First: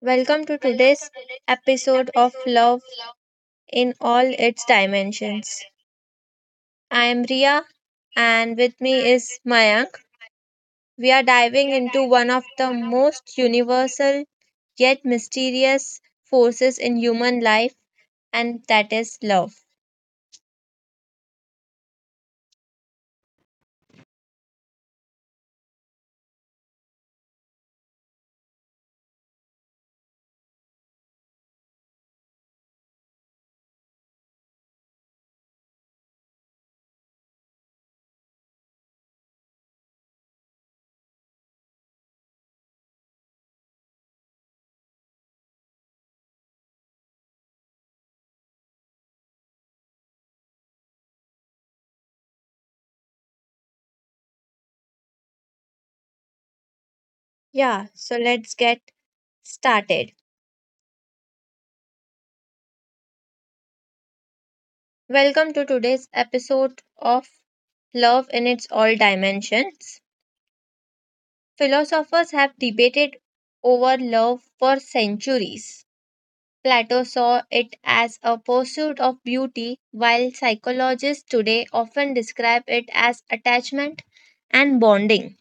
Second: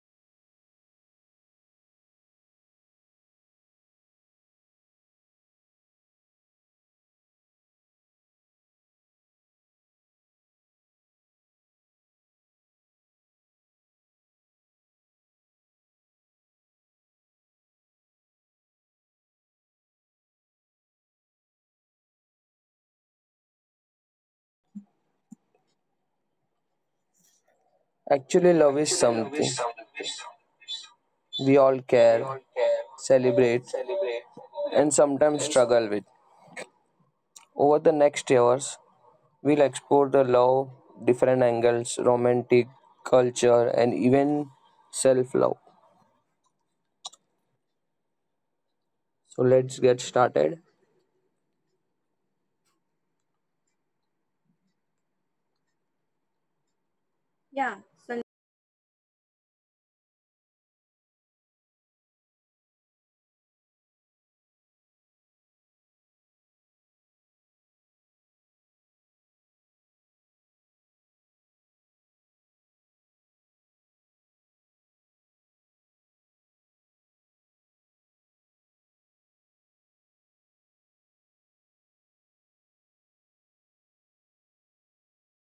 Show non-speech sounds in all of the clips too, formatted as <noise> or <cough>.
Welcome to today's episode of Love in All Its Dimensions. I am Ria and with me is Mayank. We are diving into one of the most universal yet mysterious forces in human life, and that is love. Actually, love is something we all care, celebrate, and sometimes struggle with. Over the next years, we'll explore the love, different angles, romantic, culture, and even self love. So, let's get started. Yeah. So Yeah, so let's get started. Welcome to today's episode of Love in Its All Dimensions. Philosophers have debated over love for centuries. Plato saw it as a pursuit of beauty, while psychologists today often describe it as attachment and bonding.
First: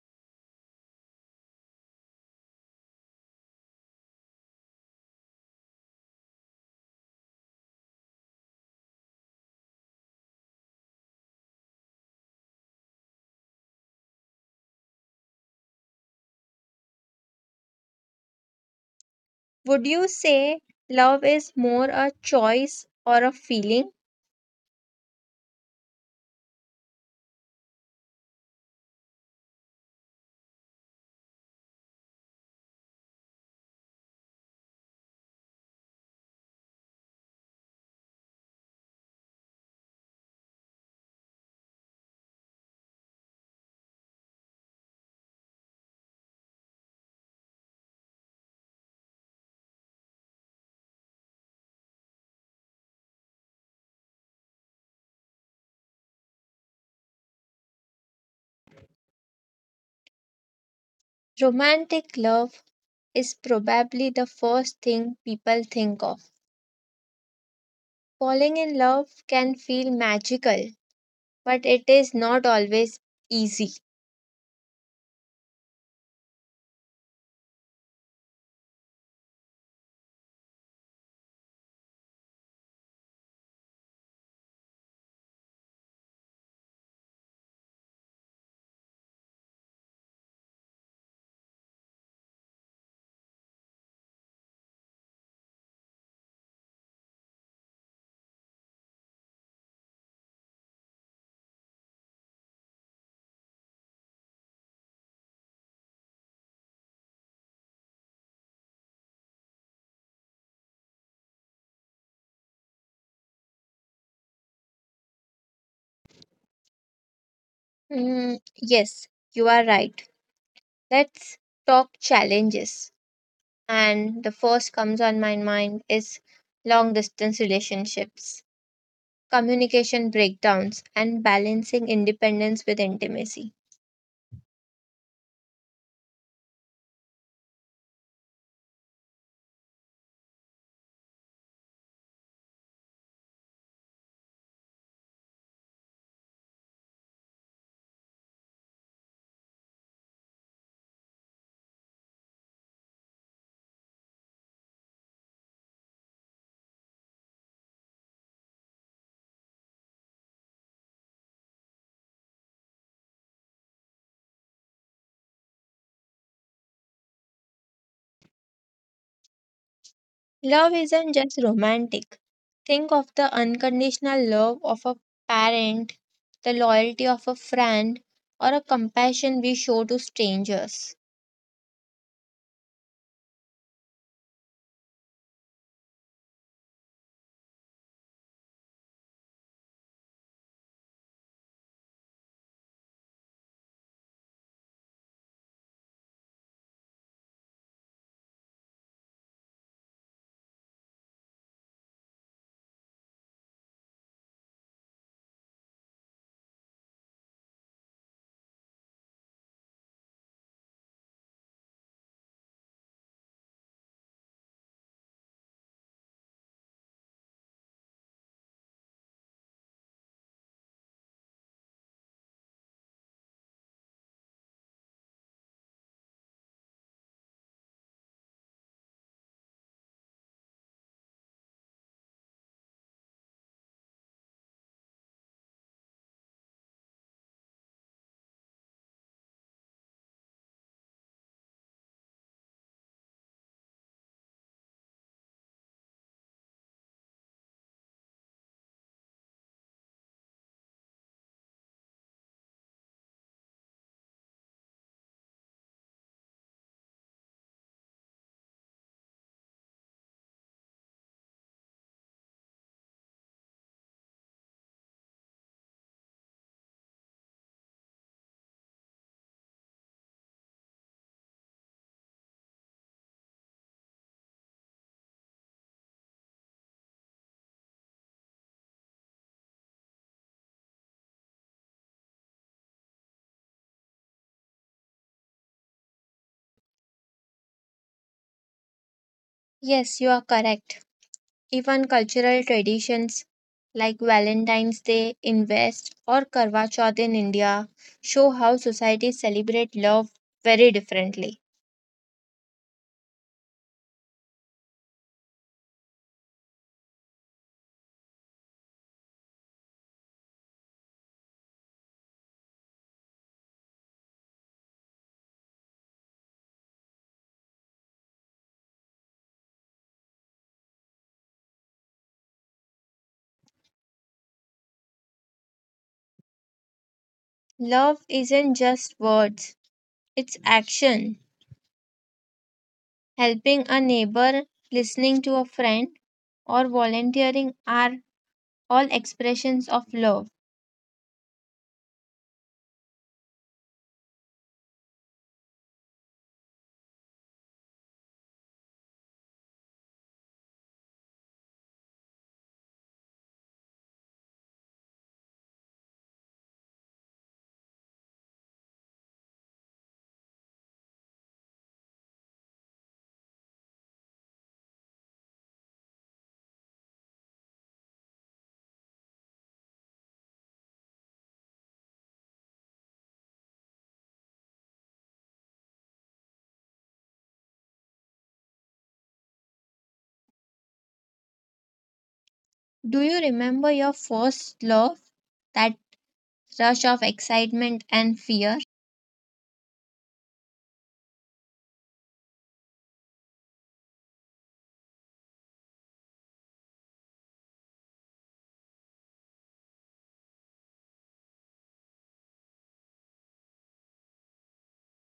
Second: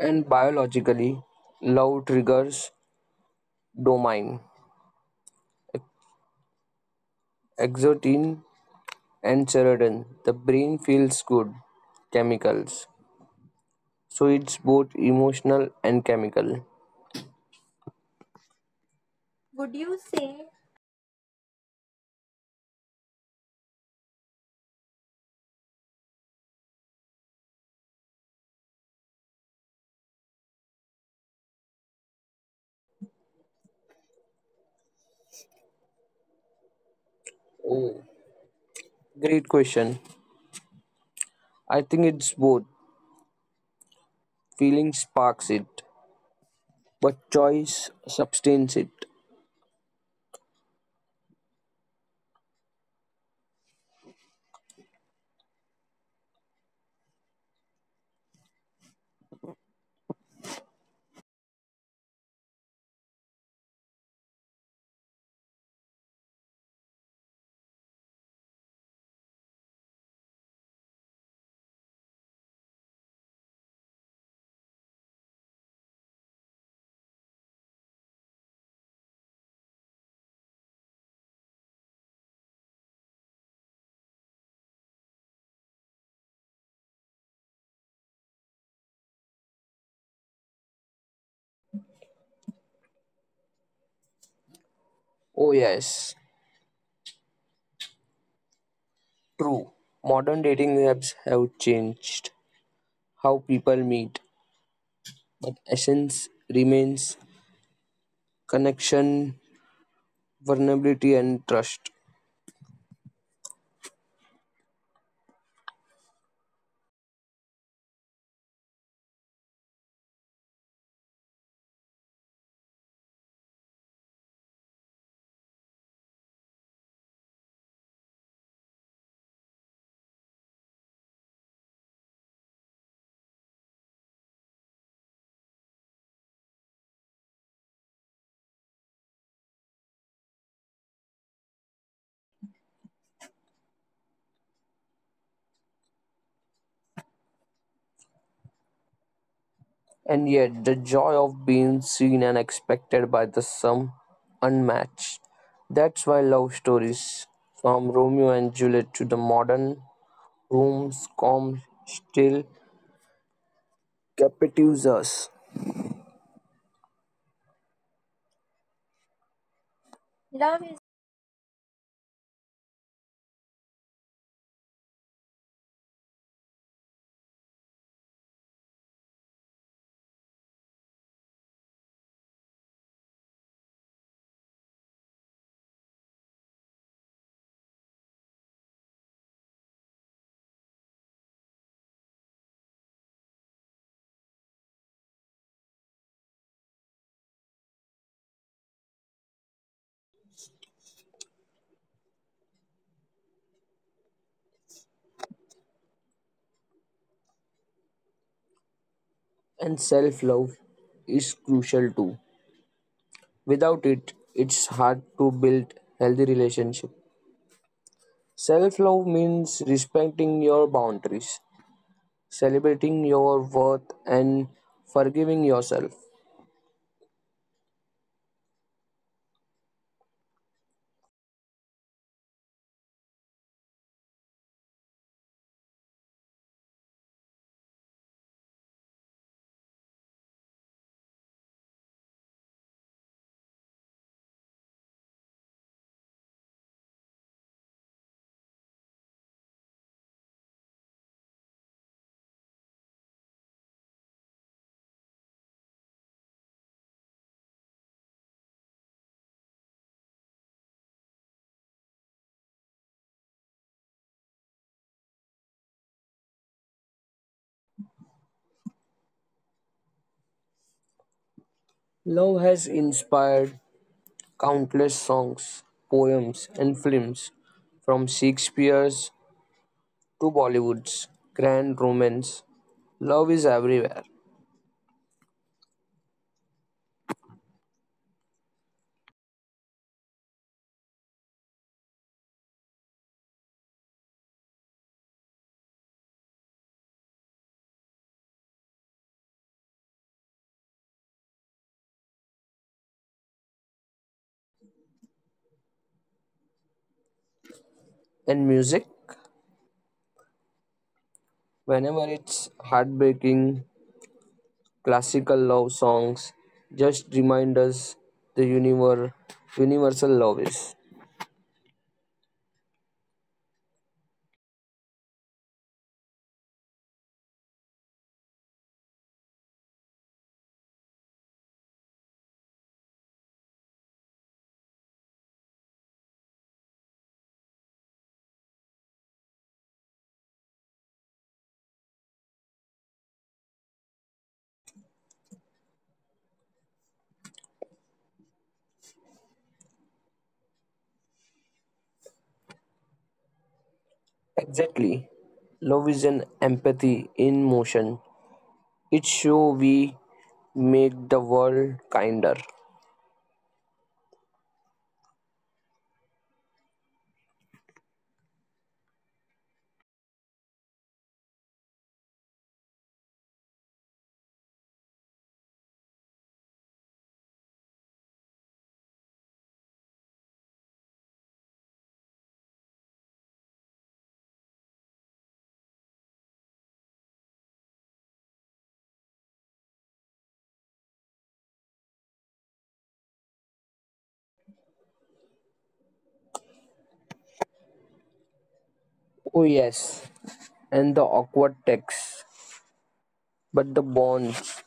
and biologically, love triggers dopamine, exotin, and serotonin. The brain feels good chemicals. So, it's both emotional and chemical. Would you Would you say say love is more a choice or a feeling? great question. I think it's both. Feeling sparks it, but choice sustains it. Romantic love is probably the first thing people think of. Falling in love can feel magical, but it is not always easy. Oh, yes, true. Modern dating apps have changed how people meet, but essence remains connection, vulnerability, and trust. Mm, yes, you are right. Let's talk challenges, and the first comes on my mind is long distance relationships, communication breakdowns, and balancing independence with intimacy. And yet, the joy of being seen and expected by the some unmatched. That's why love stories, from Romeo and Juliet to the modern rooms calm still captivates us. Love Love is isn't just romantic. Think of the unconditional love of a parent, the loyalty of a friend, or a compassion we show to strangers. and self love is crucial too. Without it, it's hard to build healthy relationship. Self love means respecting your boundaries, celebrating your worth, and forgiving yourself. Love has inspired countless songs, poems, and films from Shakespeare's to Bollywood's grand romance. Love is everywhere. Yes, you are correct. Even cultural traditions like Valentine's Day in West or Karva Chauth in India show how societies celebrate love very differently. And music, whenever it's heartbreaking, classical love songs just remind us the universal love is. Love isn't just words, it's action. Helping a neighbor, listening to a friend, or volunteering are all expressions of love. Exactly. Love is an empathy in motion. It show we make the world kinder. Do you remember your first love? That rush of excitement and fear? Oh yes, and the awkward text, but the bonds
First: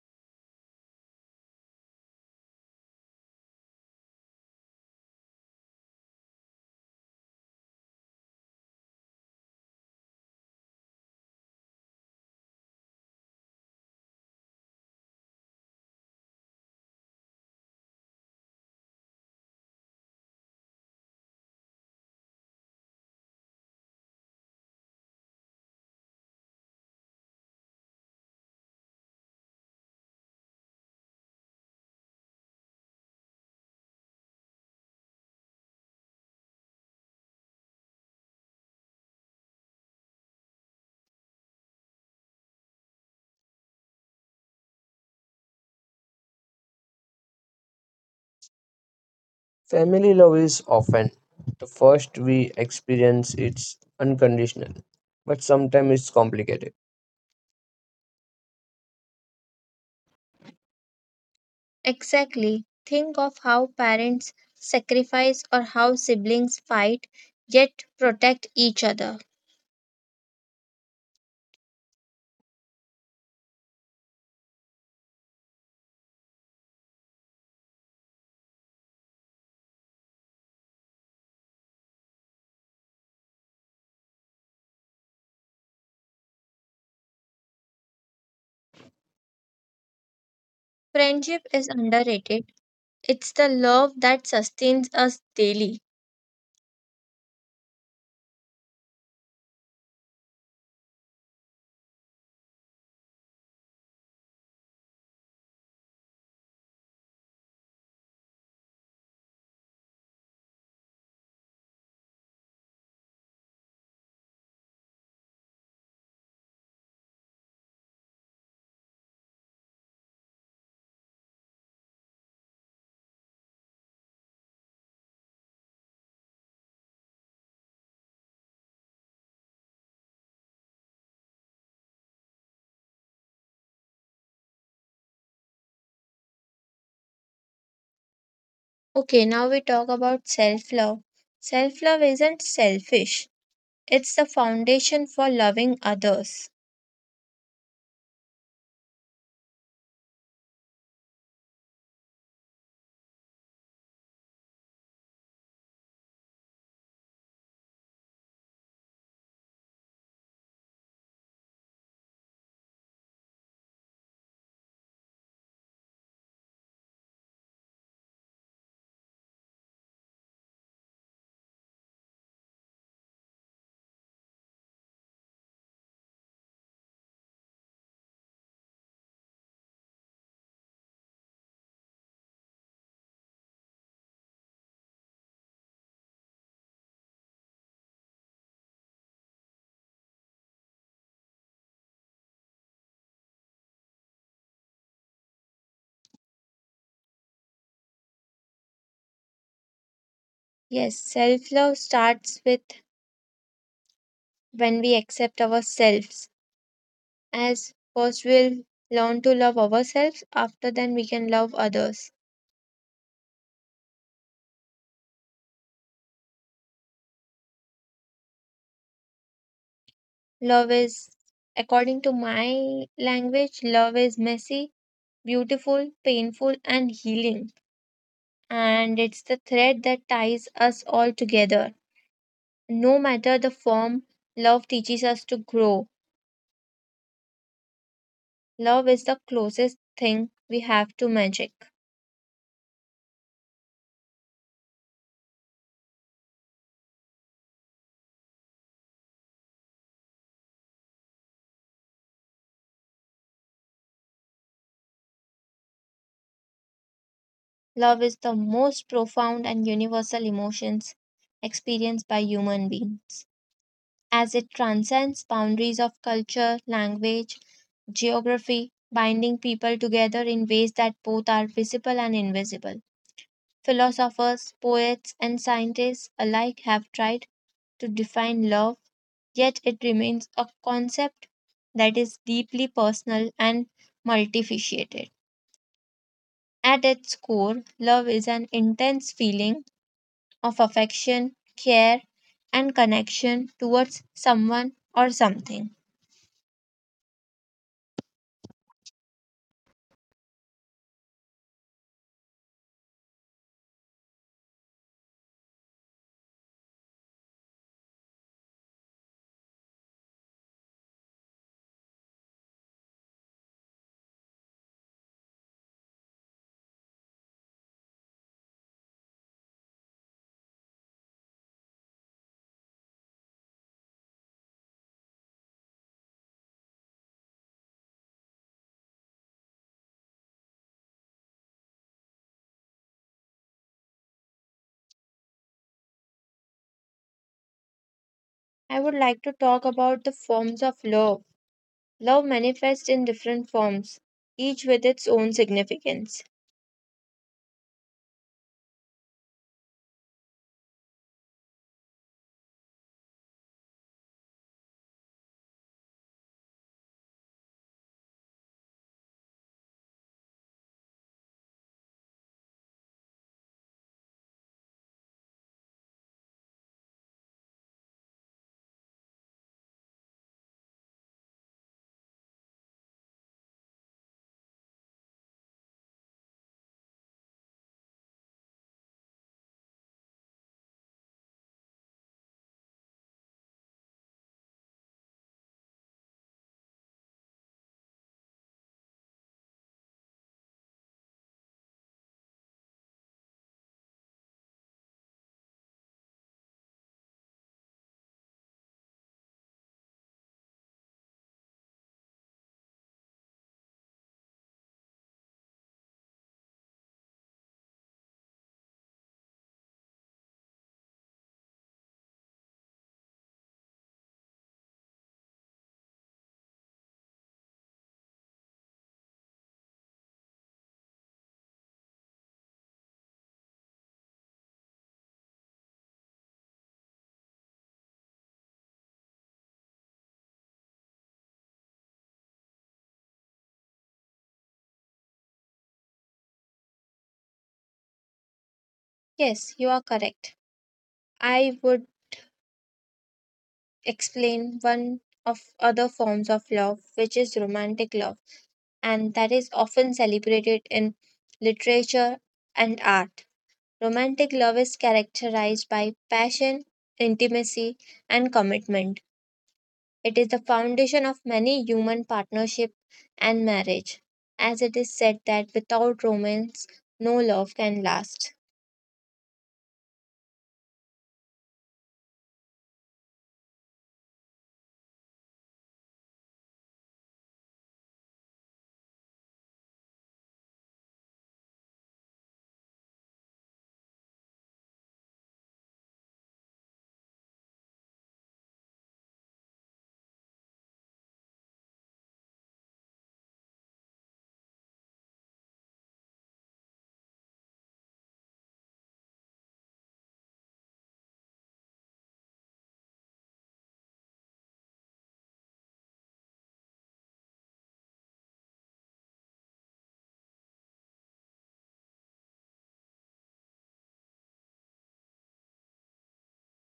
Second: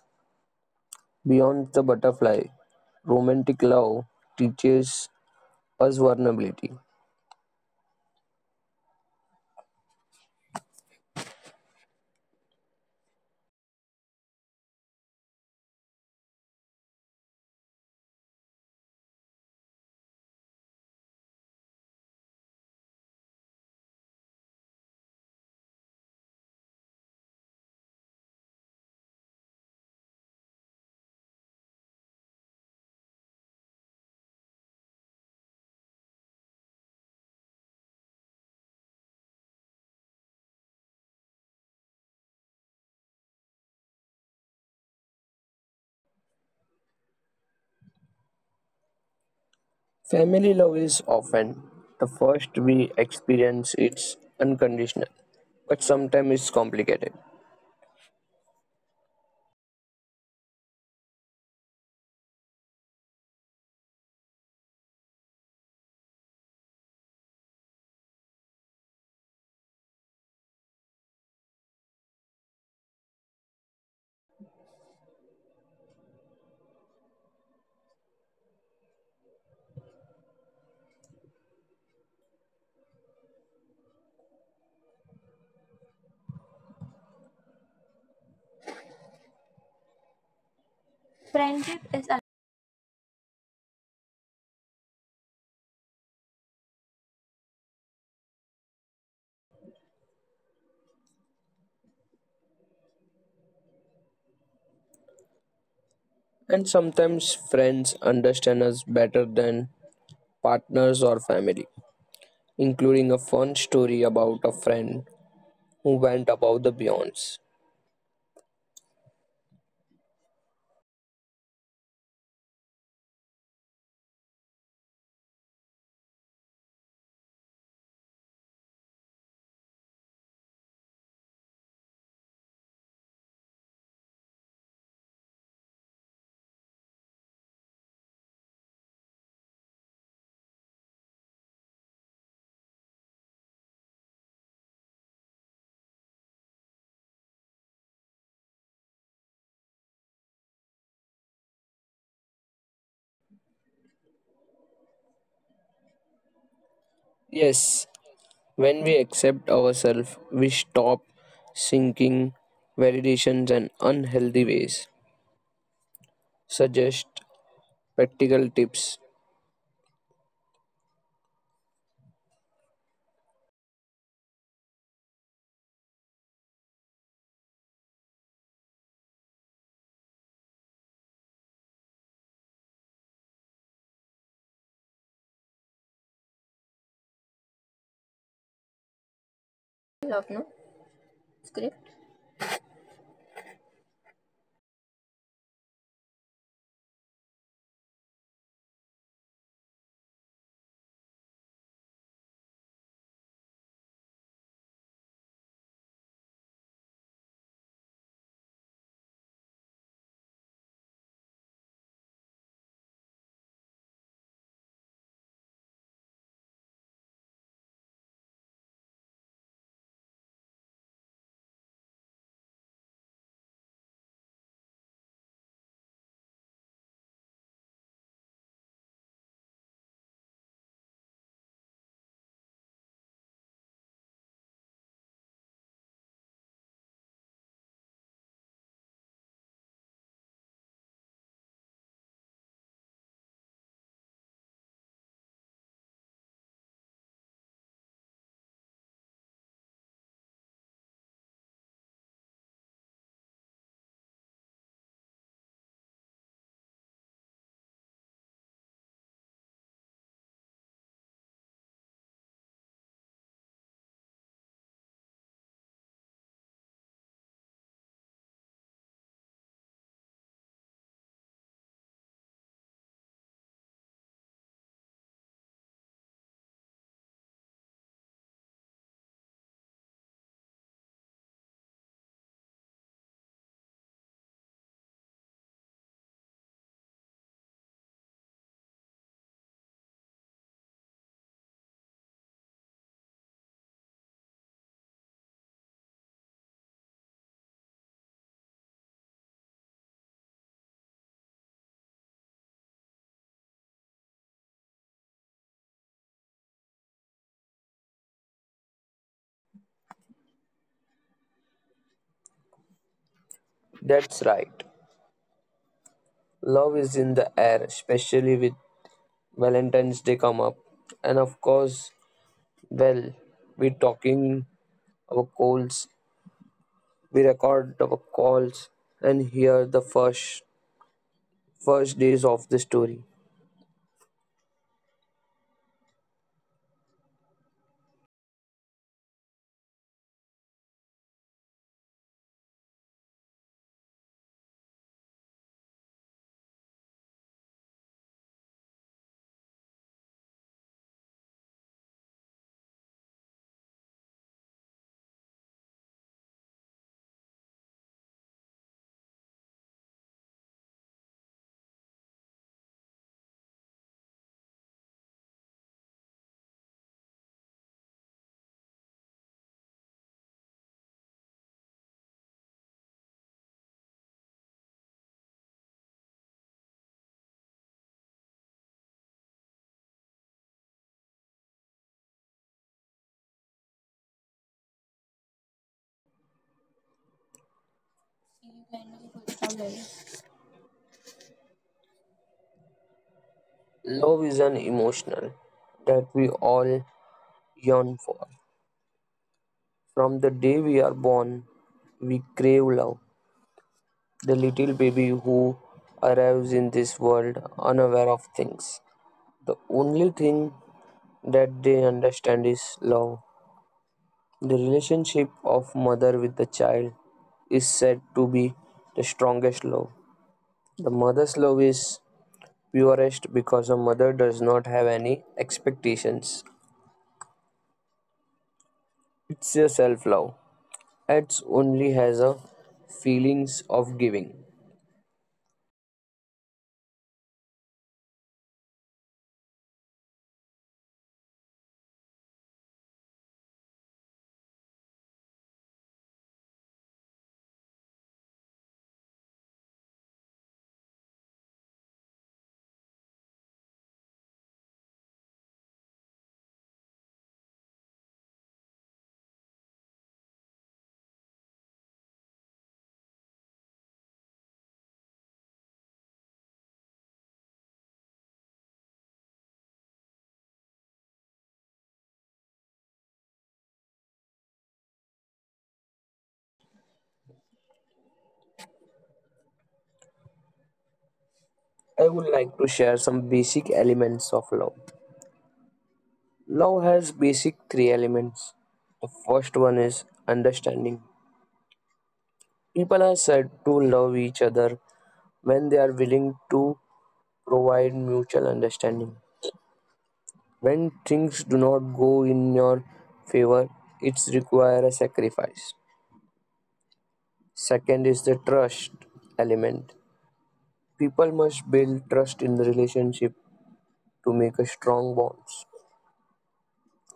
beyond the butterfly. Romantic love teaches us vulnerability. Family love is often the first we experience it's unconditional, but sometimes it's complicated. Exactly. Think of how parents sacrifice or how siblings fight yet protect each other. Friendship Friendship is is a underrated. It's the love that sustains us daily. and sometimes friends understand us better than partners or family, including a fun story about a friend who went above the beyonds. Okay, now we talk about self love. Self love isn't selfish, it's the foundation for loving others. Yes, when we accept ourselves, we stop sinking validations and unhealthy ways. Suggest practical tips. Yes, self love starts with when we accept ourselves. As first, we'll learn to love ourselves, after then, we can love others. Love is, according to my language, love is messy, beautiful, painful, and healing. And it's the thread that ties us all together. No matter the form, love teaches us to grow. Love is the closest thing we have to magic. Love is the most profound and universal emotions experienced by human beings as it transcends boundaries of culture, language, geography, binding people together in ways that both are visible and invisible. Philosophers, poets, and scientists alike have tried to define love, yet it remains a concept that is deeply personal and multifaceted. At its core, love is an intense feeling of affection, care, and connection towards someone or something. That's right. Love is in the air, especially with Valentine's Day come up. And of course, well, we're talking our calls, we record our calls and hear the first days of the story. I would like to talk about the forms of love. Love manifests in different forms, each with its own significance. Love is an emotional that we all yearn for. From the day we are born, we crave love. The little baby who arrives in this world unaware of things. The only thing that they understand is love. The relationship of mother with the child is said to be the strongest love. The mother's love is purest because a mother does not have any expectations. It's a self love. It only has a feelings of giving. Yes, you are correct. I would explain one of other forms of love, which is romantic love, and that is often celebrated in literature and art. Romantic love is characterized by passion, intimacy, and commitment. It is the foundation of many human partnership and marriage, as it is said that without romance, no love can last. I would like to share some basic elements of love. Love has basic three elements. The first one is understanding. People are said to love each other when they are willing to provide mutual understanding. When things do not go in your favor, it requires a sacrifice. Second is the trust element. People must build trust in the relationship to make a strong bonds.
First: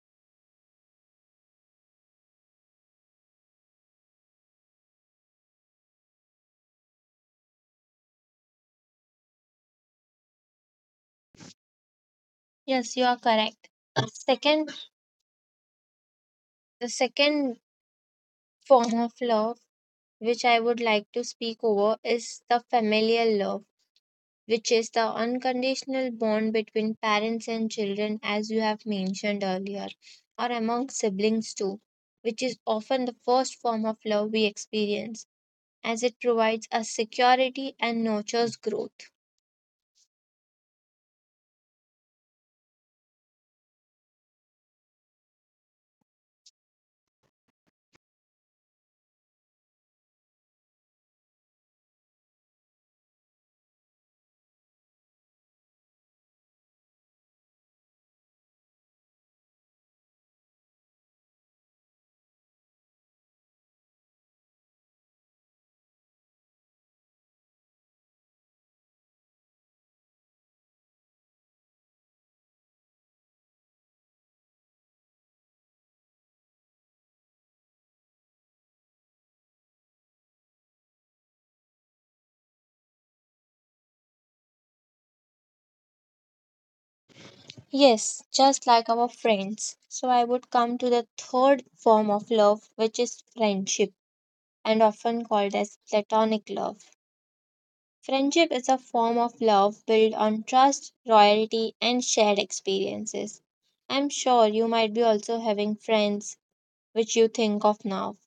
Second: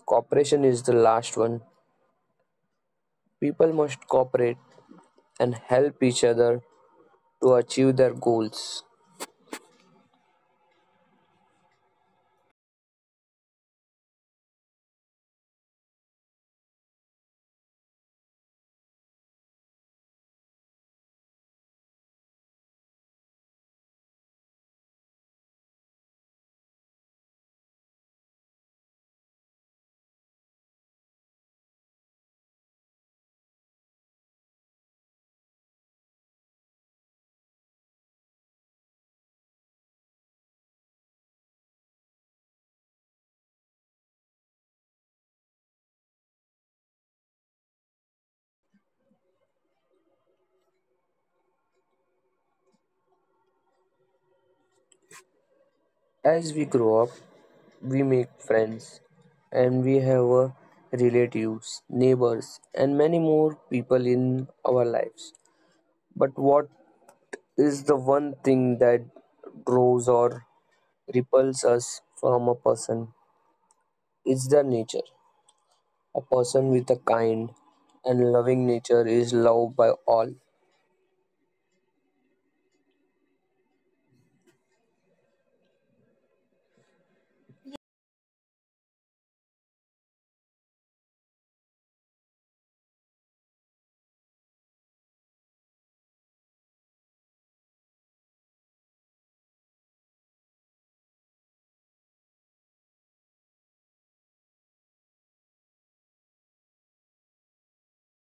Cooperation is the last one. People must cooperate and help each other to achieve their goals. Yes, you are correct. Second, the second form of love which I would like to speak over is the familial love which is the unconditional bond between parents and children, as you have mentioned earlier, or among siblings too, which is often the first form of love we experience, as it provides us security and nurtures growth. As we grow up, we make friends and we have relatives, neighbors, and many more people in our lives. But what is the one thing that draws or repels us from a person? It's their nature. A person with a kind and loving nature is loved by all. Yes, just like our friends. So I would come to the third form of love, which is friendship, and often called as platonic love. Friendship is a form of love built on trust, loyalty, and shared experiences. I'm sure you might be also having friends which you think of now.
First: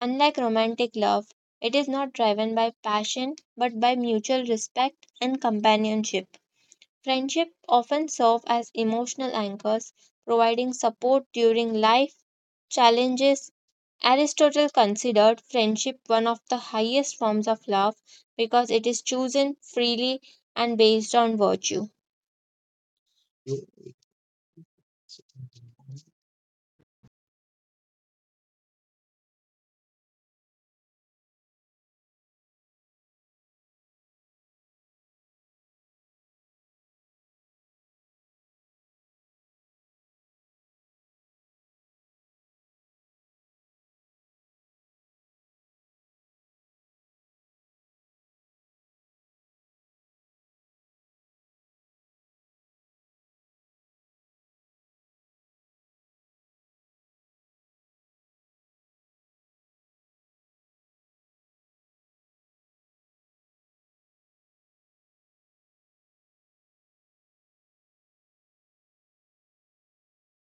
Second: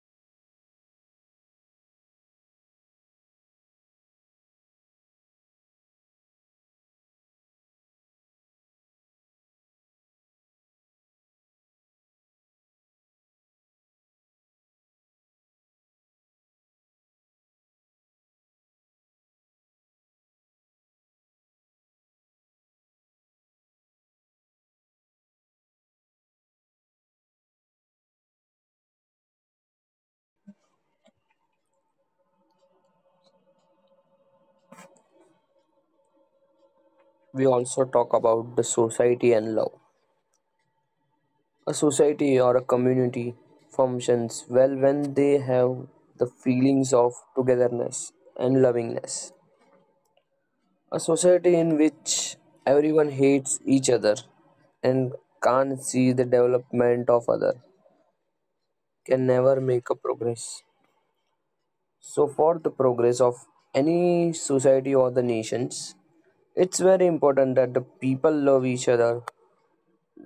Unlike romantic love, it is not driven by passion but by mutual respect and companionship. Friendship often serve as emotional anchors, providing support during life challenges. Aristotle considered friendship one of the highest forms of love because it is chosen freely and based on virtue. We also talk about the society and love. A society or a community functions well when they have the feelings of togetherness and lovingness. A society in which everyone hates each other and can't see the development of other can never make a progress. So for the progress of any society or the nations, it's very important that the people love each other.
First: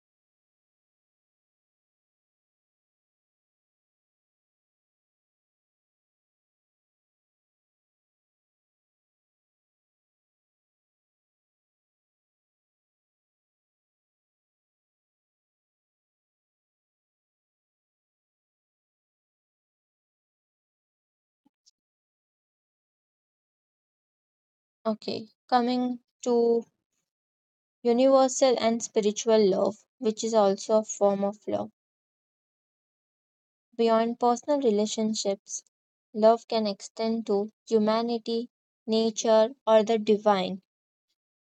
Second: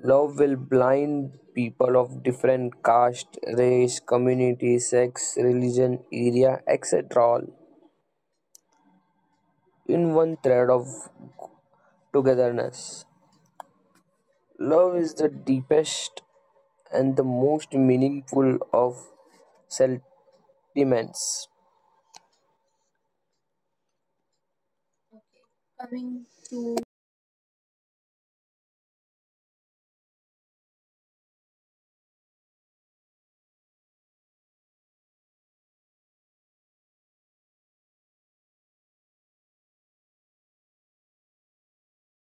Love will blind people of different caste, race, community, sex, religion, area, etc. all in one thread of togetherness. Love is the deepest and the most meaningful of sentiments. Okay, coming to universal and spiritual love, which is also a form of love. Beyond personal relationships, love can extend to humanity, nature, or the divine.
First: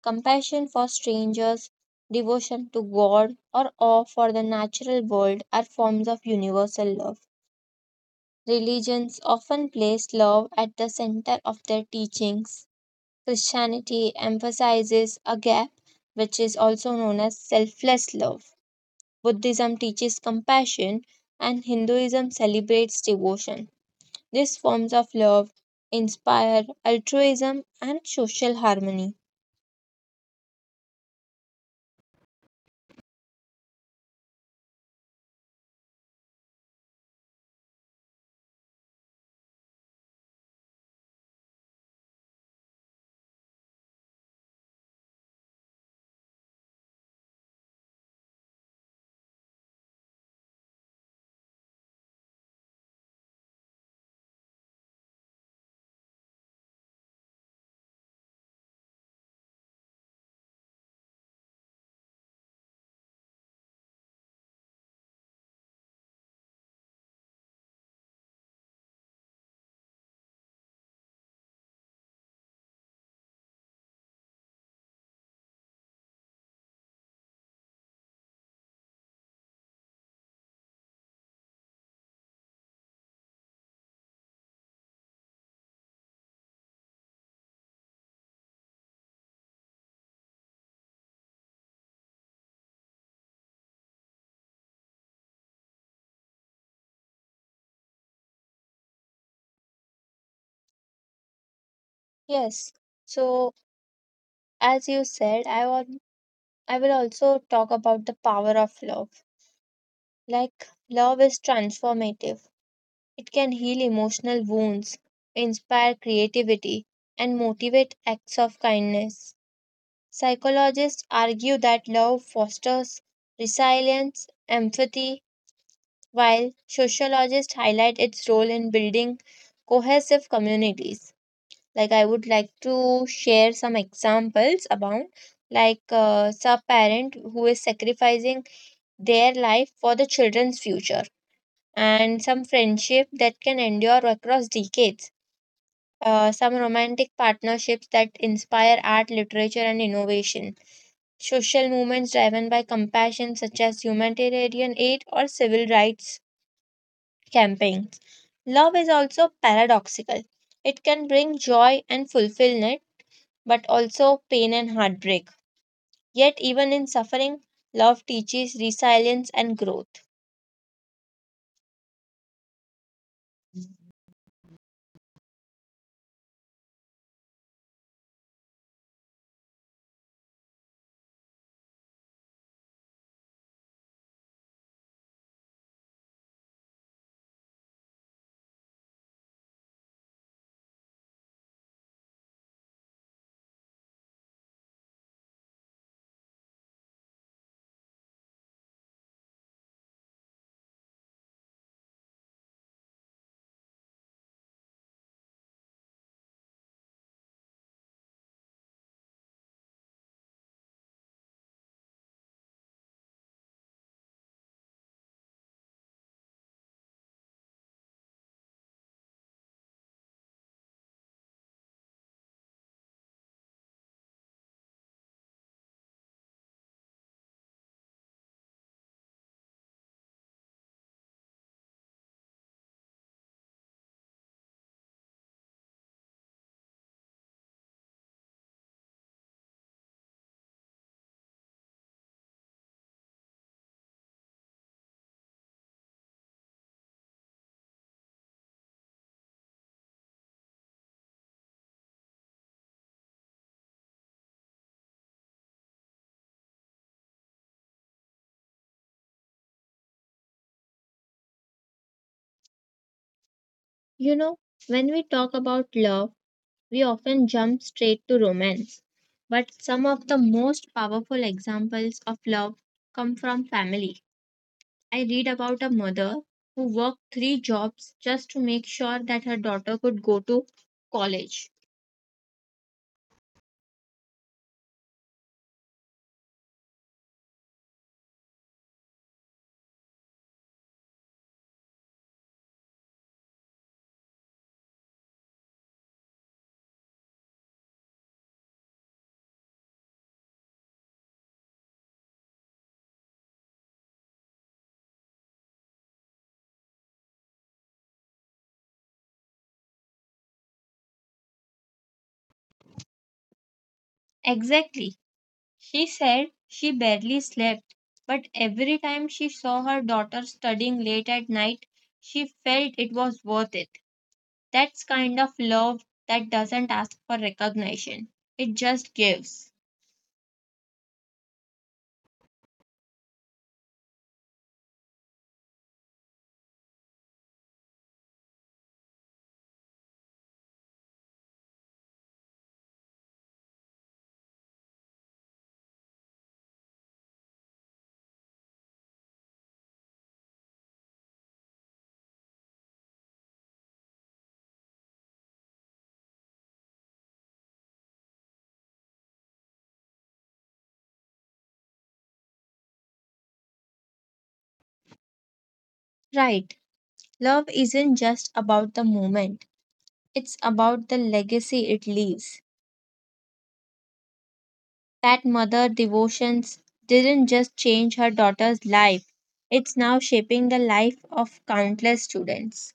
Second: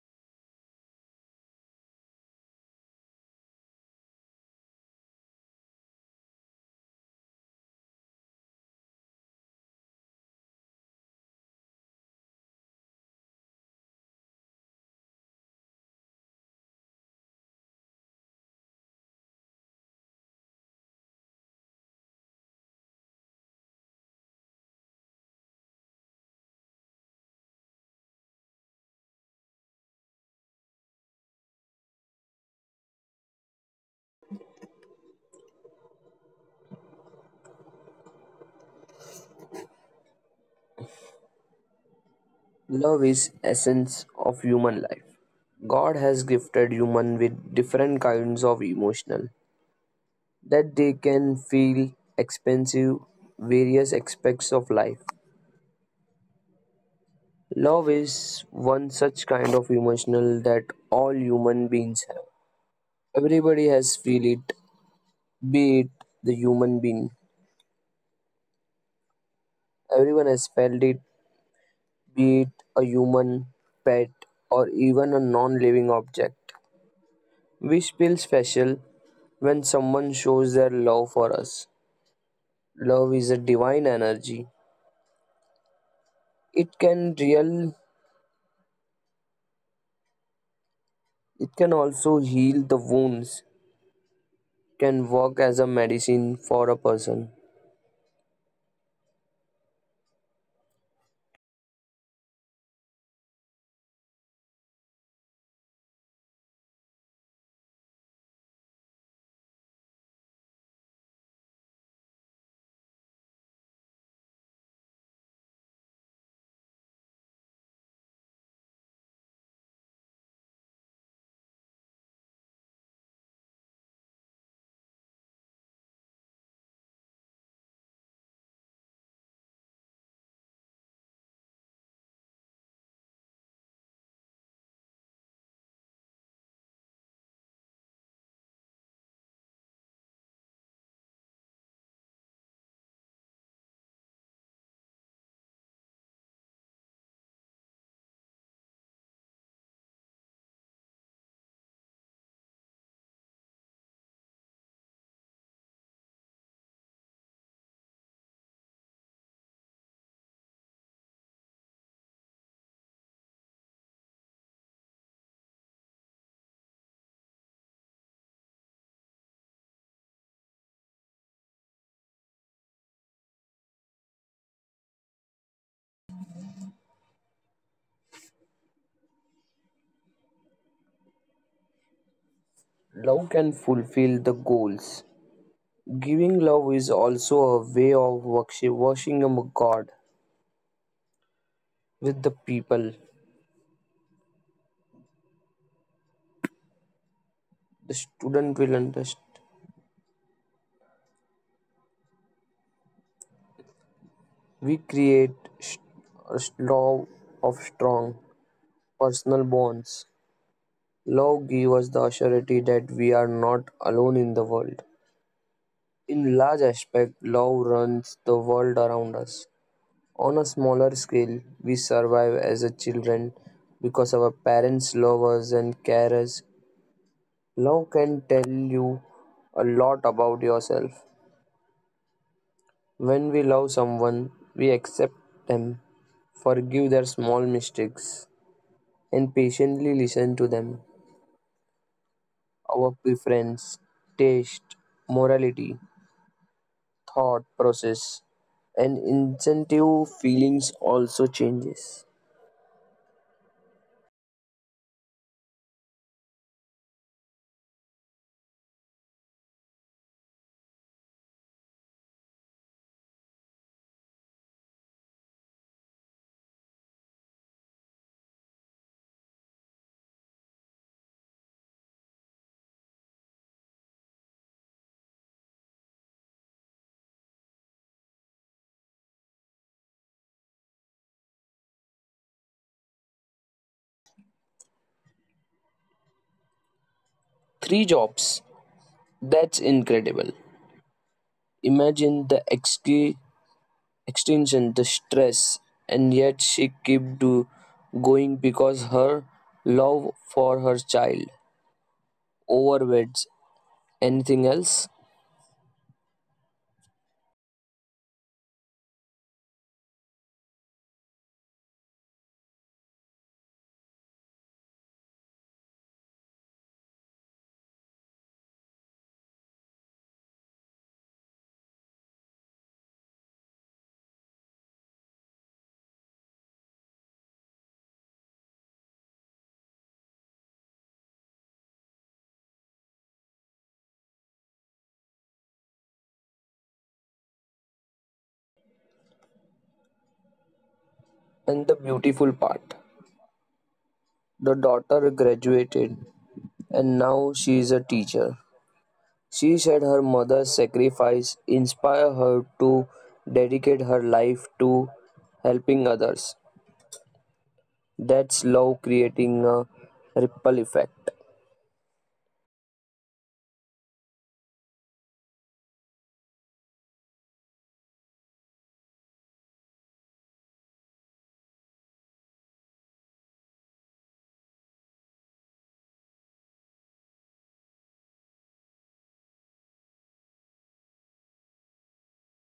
Compassion for strangers, devotion to God, or awe for the natural world are forms of universal love. Religions often place love at the center of their teachings. Christianity emphasizes agape, which is also known as selfless love. Buddhism teaches compassion, and Hinduism celebrates devotion. These forms of love inspire altruism and social harmony. Love is essence of human life. God has gifted human with different kinds of emotional that they can feel expensive various aspects of life. Love is one such kind of emotional that all human beings have. Everybody has feel it, be it the human being. Everyone has felt it, be it a human, pet, or even a non-living object. We feel special when someone shows their love for us. Love is a divine energy. It can real it can also heal the wounds can work as a medicine for a person. Yes, so as you said, I will also talk about the power of love. Like love is transformative. It can heal emotional wounds, inspire creativity, and motivate acts of kindness. Psychologists argue that love fosters resilience, empathy, while sociologists highlight its role in building cohesive communities. Like, I would like to share some examples about, like, a parent who is sacrificing their life for the children's future and some friendship that can endure across decades. Some romantic partnerships that inspire art, literature, and innovation, social movements driven by compassion, such as humanitarian aid or civil rights campaigns. Love is also paradoxical. It can bring joy and fulfillment, but also pain and heartbreak. Yet, even in suffering, love teaches resilience and growth. Love can fulfill the goals. Giving love is also a way of worship, washing a God with the people. The student will understand. We create st- a love of strong personal bonds. Love gives us the surety that we are not alone in the world. In large aspect, love runs the world around us. On a smaller scale, we survive as a children because our parents love us and care us. Love can tell you a lot about yourself. When we love someone, we accept them, forgive their small mistakes, and patiently listen to them. Our preference, taste, morality, thought process, and incentive feelings also changes. You know, when we talk about love, we often jump straight to romance. But some of the most powerful examples of love come from family. I read about a mother who worked 3 jobs just to make sure that her daughter could go to college. Three jobs. That's incredible. Imagine the extension, the stress, and yet she kept going because her love for her child overweighs anything else. Exactly. She said she barely slept, but every time she saw her daughter studying late at night, she felt it was worth it. That's kind of love that doesn't ask for recognition, it just gives. And the beautiful part the daughter graduated and now she is a teacher. She said her mother's sacrifice inspired her to dedicate her life to helping others. That's love creating a ripple effect. Right. Love isn't just about the moment, it's about the legacy it leaves. That mother devotions didn't just change her daughter's life, it's now shaping the life of countless students.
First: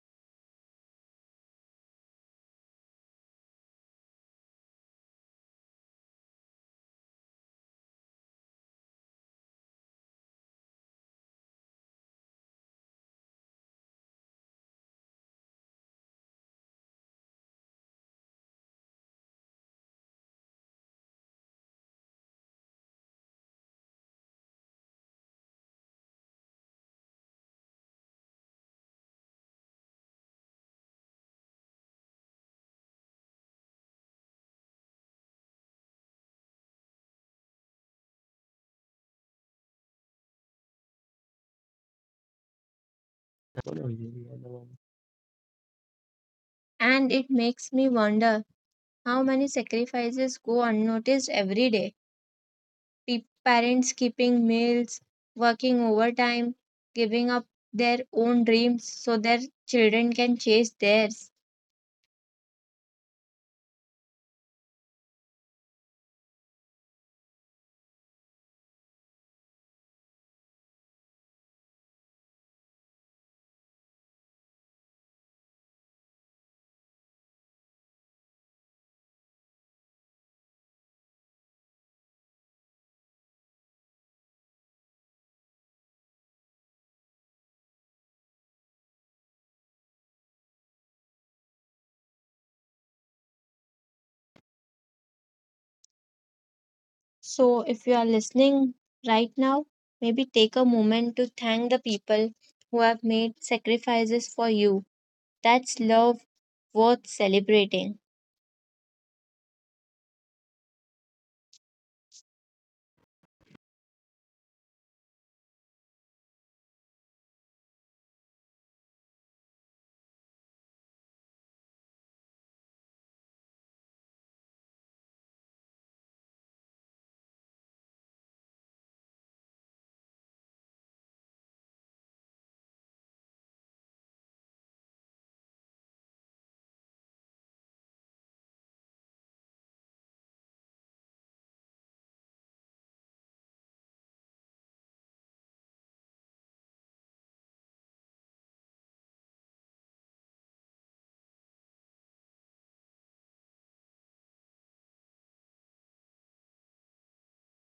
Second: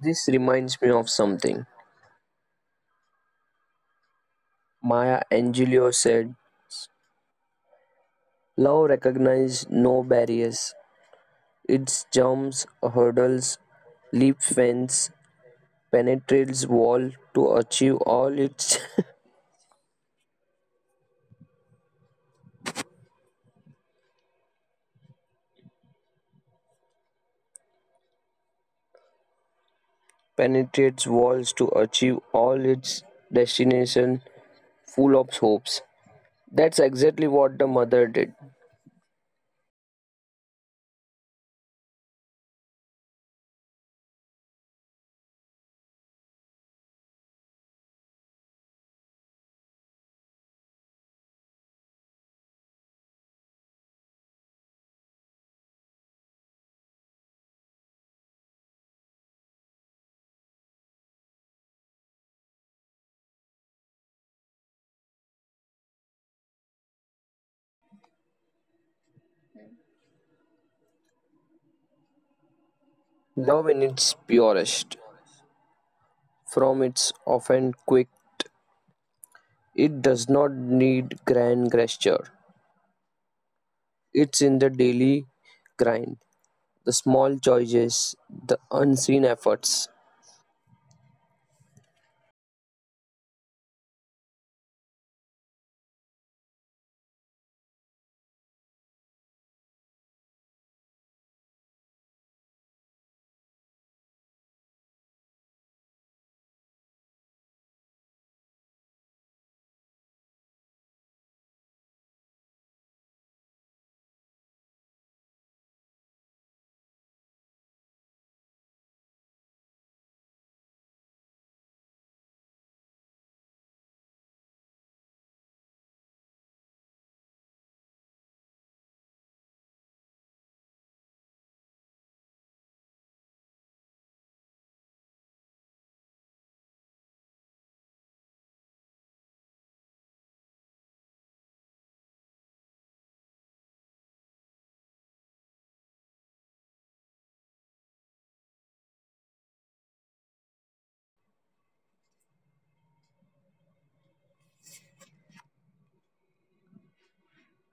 This reminds me of something Maya Angelou said love recognizes no barriers. It jumps hurdles, leaps fence, penetrates wall to achieve all its <laughs> penetrates walls to achieve all its destination full of hopes. That's exactly what the mother did. And it makes me wonder how many sacrifices go unnoticed every day. Parents keeping meals, working overtime, giving up their own dreams so their children can chase theirs. Love in its purest, from its often quick, it does not need grand gesture. It's in the daily grind, the small choices, the unseen efforts. So, if you are listening right now, maybe take a moment to thank the people who have made sacrifices for you. That's love worth celebrating.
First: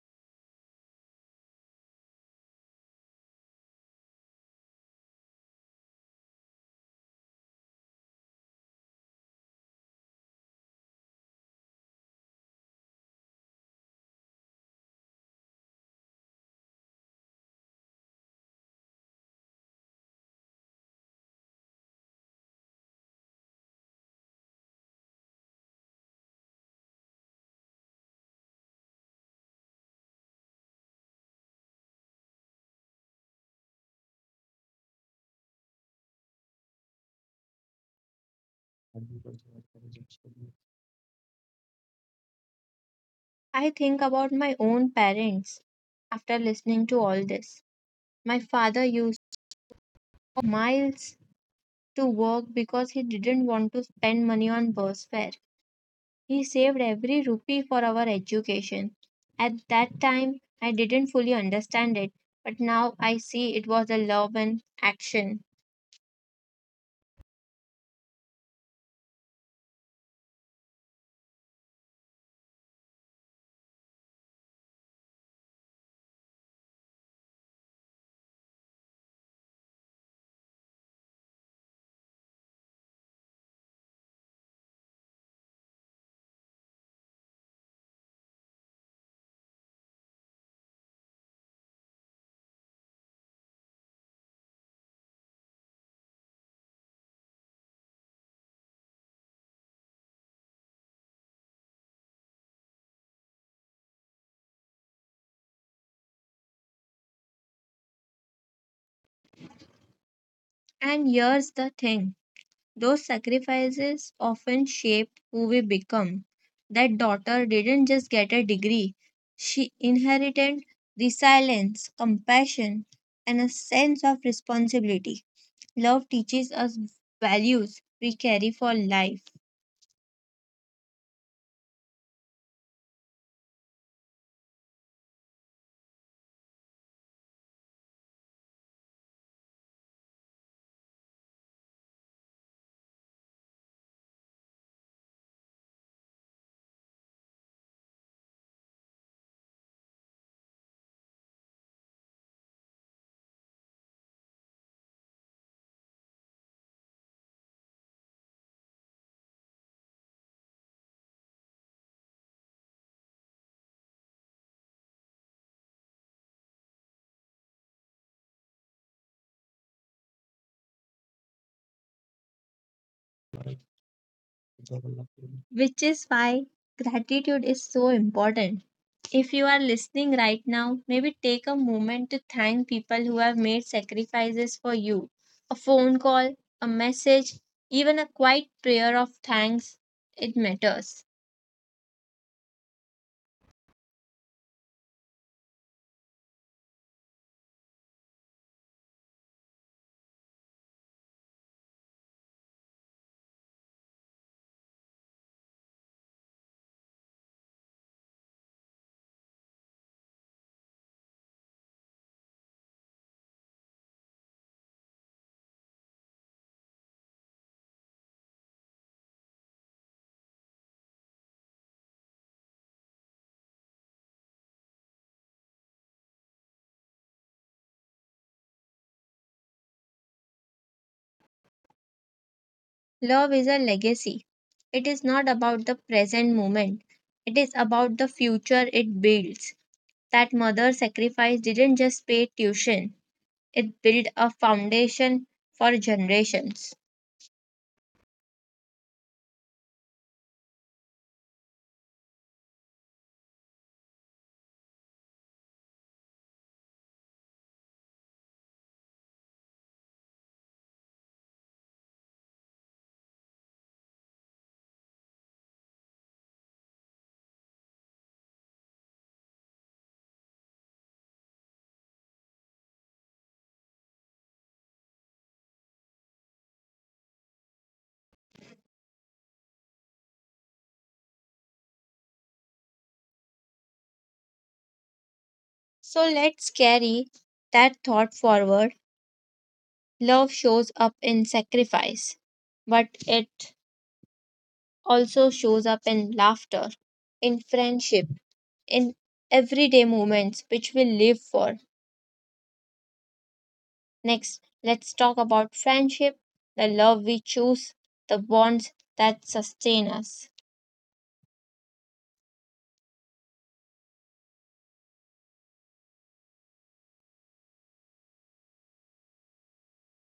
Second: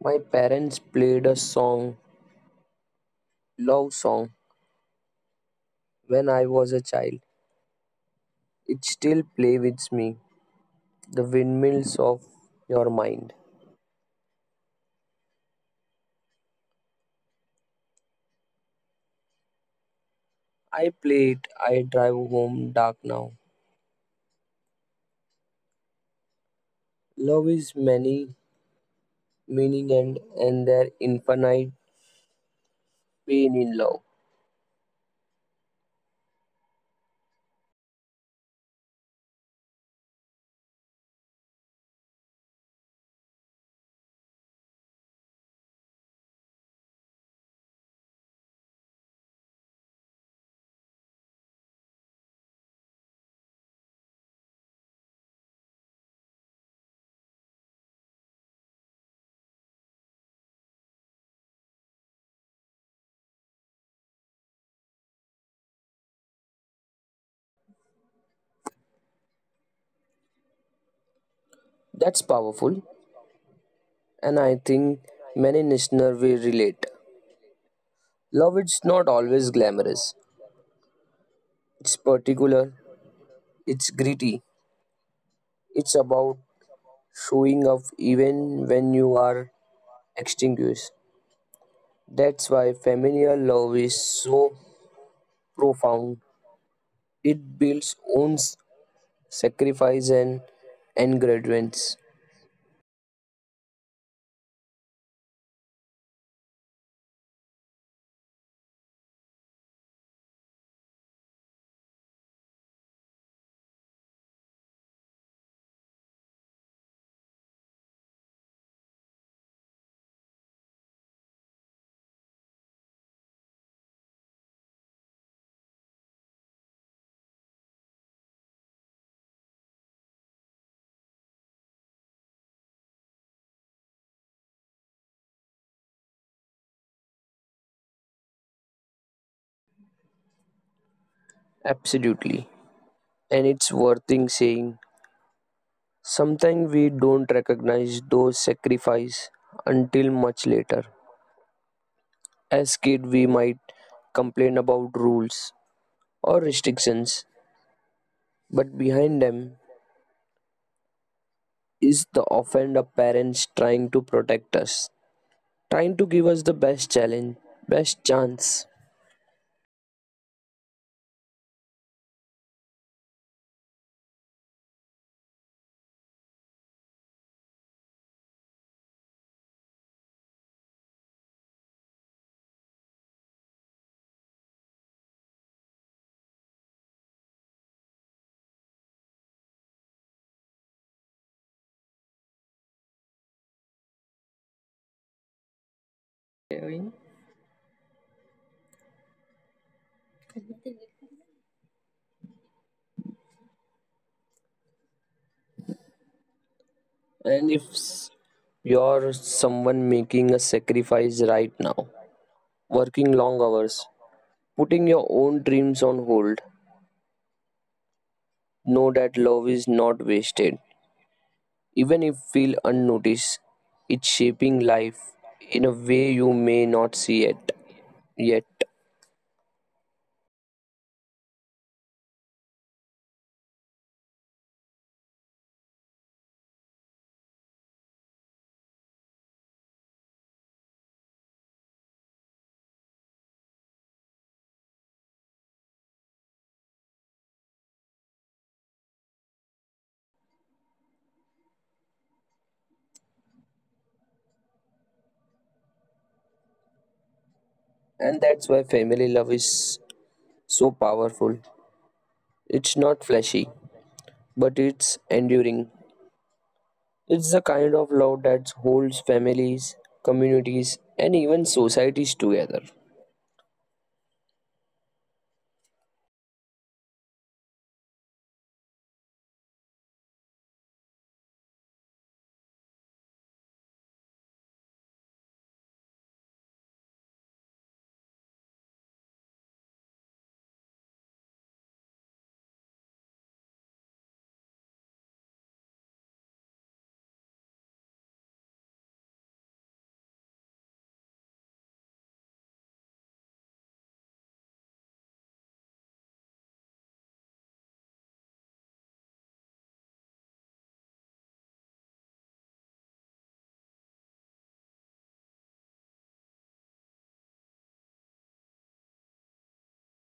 My parents played a song, love song, when I was a child. It still play with me, the windmills of your mind. I play it, I drive home dark now. Love is many meaning and their infinite pain in love. I think about my own parents after listening to all this. My father used miles to work because he didn't want to spend money on bus fare. He saved every rupee for our education. At that time, I didn't fully understand it, but now I see it was a love and action. That's powerful, and I think many listeners will relate. Love it's not always glamorous. It's particular, it's gritty, it's about showing up even when you are extinguished. That's why familial love is so profound. It builds own sacrifice and engagements. And here's the thing, those sacrifices often shape who we become. That daughter didn't just get a degree, she inherited resilience, compassion, and a sense of responsibility. Love teaches us values we carry for life. Absolutely. And it's worth in saying. Sometimes we don't recognize those sacrifices until much later. As kids, we might complain about rules or restrictions, but behind them is the offender parents trying to protect us, trying to give us the best challenge, best chance. Which is why gratitude is so important. If you are listening right now, maybe take a moment to thank people who have made sacrifices for you. A phone call, a message, even a quiet prayer of thanks, it matters. Doing. And if s- you're someone making a sacrifice right now, working long hours, putting your own dreams on hold, know that love is not wasted. Even if feel unnoticed, it's shaping life in a way you may not see it yet. Love is a legacy. It is not about the present moment, it is about the future it builds. That mother sacrifice didn't just pay tuition, it built a foundation for generations. And that's why family love is so powerful. It's not flashy, but it's enduring. It's the kind of love that holds families, communities, and even societies together. So let's carry that thought forward. Love shows up in sacrifice, but it also shows up in laughter, in friendship, in everyday moments which we live for. Next, let's talk about friendship, the love we choose, the bonds that sustain us.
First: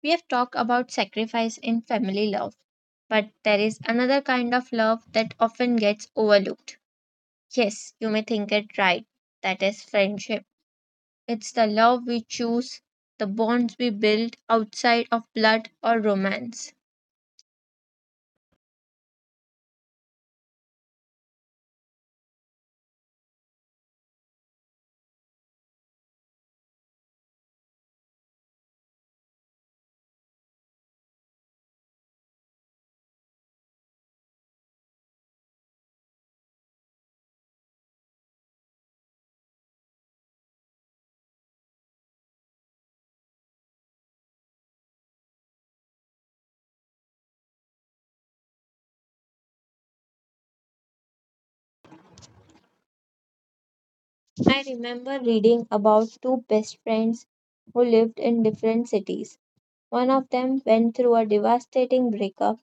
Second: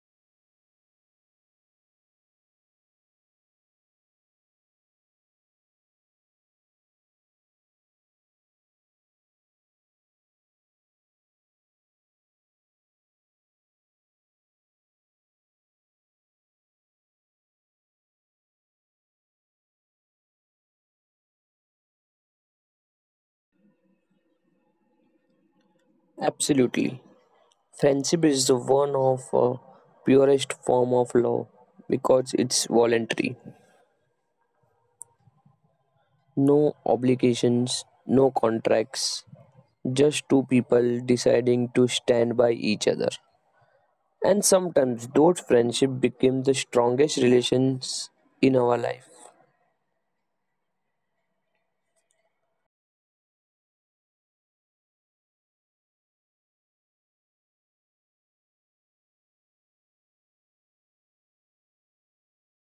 We have talked about sacrifice in family love, but there is another kind of love that often gets overlooked. Yes, you may think it right. That is friendship. It's the love we choose, the bonds we build outside of blood or romance. Absolutely. Friendship is the one of purest form of love because it's voluntary. No obligations, no contracts, just two people deciding to stand by each other. And sometimes those friendships become the strongest relations in our life. I remember reading about two best friends who lived in different cities. One of them went through a devastating breakup,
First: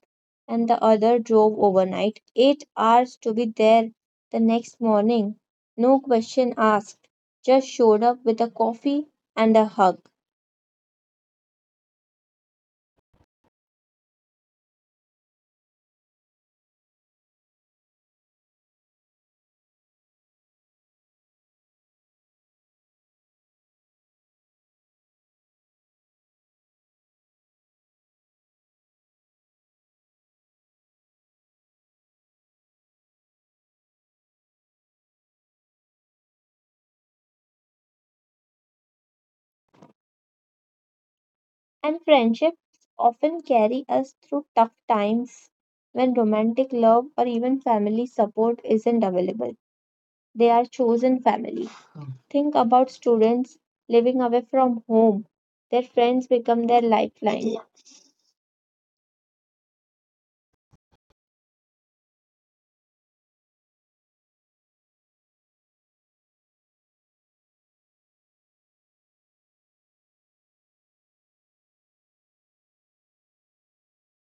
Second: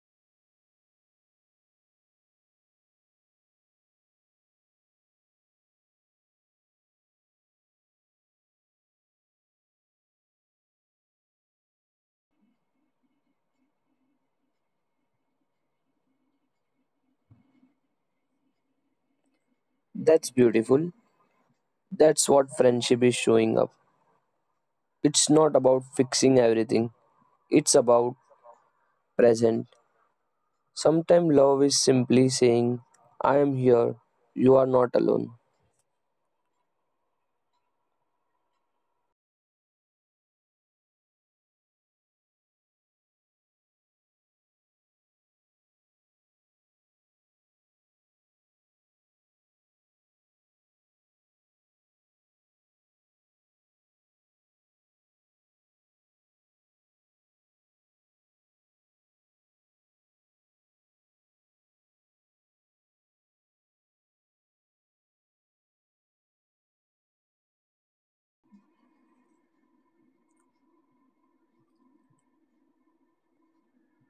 and the other drove overnight, 8 hours to be there the next morning. No question asked, just showed up with a coffee and a hug. That's beautiful. That's what friendship is showing up. It's not about fixing everything, it's about present. Sometimes love is simply saying, I am here, you are not alone. And friendships often carry us through tough times when romantic love or even family support isn't available. They are chosen family. Think about students living away from home. Their friends become their lifeline.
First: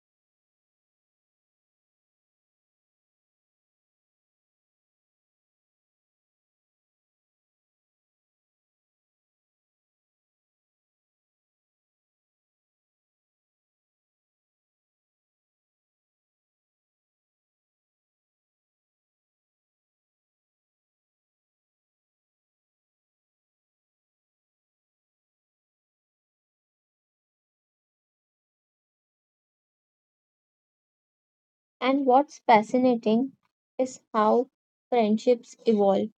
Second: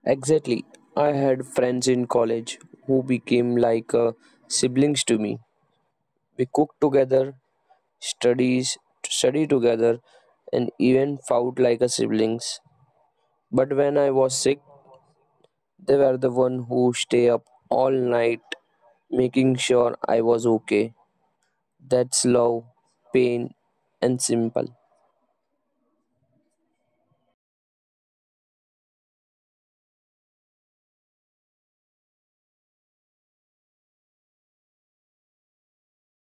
Exactly. I had friends in college who became like siblings to me. We cooked together, studies, study together, and even fought like a siblings. But when I was sick, they were the one who stay up all night making sure I was okay. That's love, pain, and simple. And what's fascinating is how friendships evolve.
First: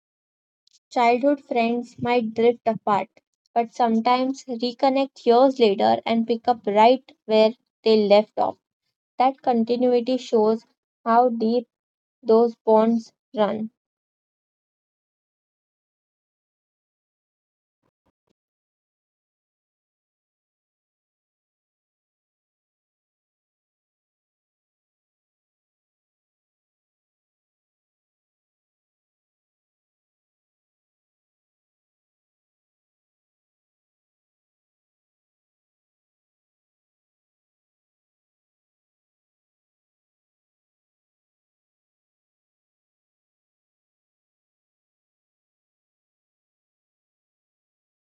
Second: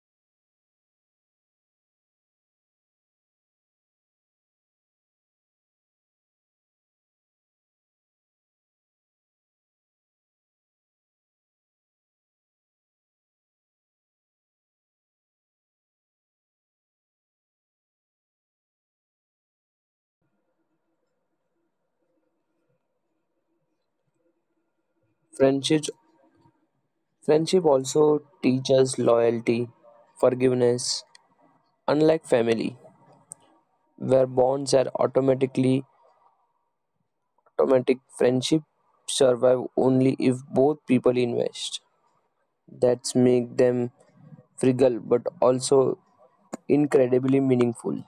Childhood friends might drift apart, but sometimes reconnect years later and pick up right where they left off. That continuity shows how deep those bonds run. Friendship, friendship also teaches loyalty, forgiveness. Unlike family, where bonds are automatic, friendship survive only if both people invest. That's make them fragile but also incredibly meaningful.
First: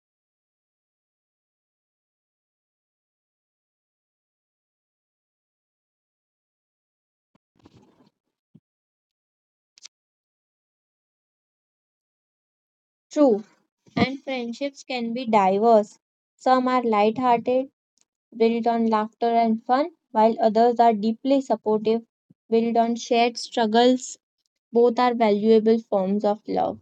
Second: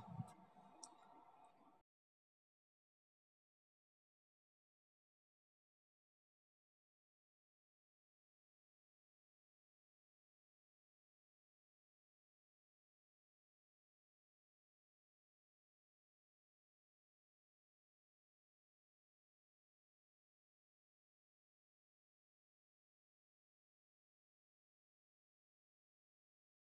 True, and friendships can be diverse. Some are light-hearted, built on laughter and fun, while others are deeply supportive, built on shared struggles. Both are valuable forms of love.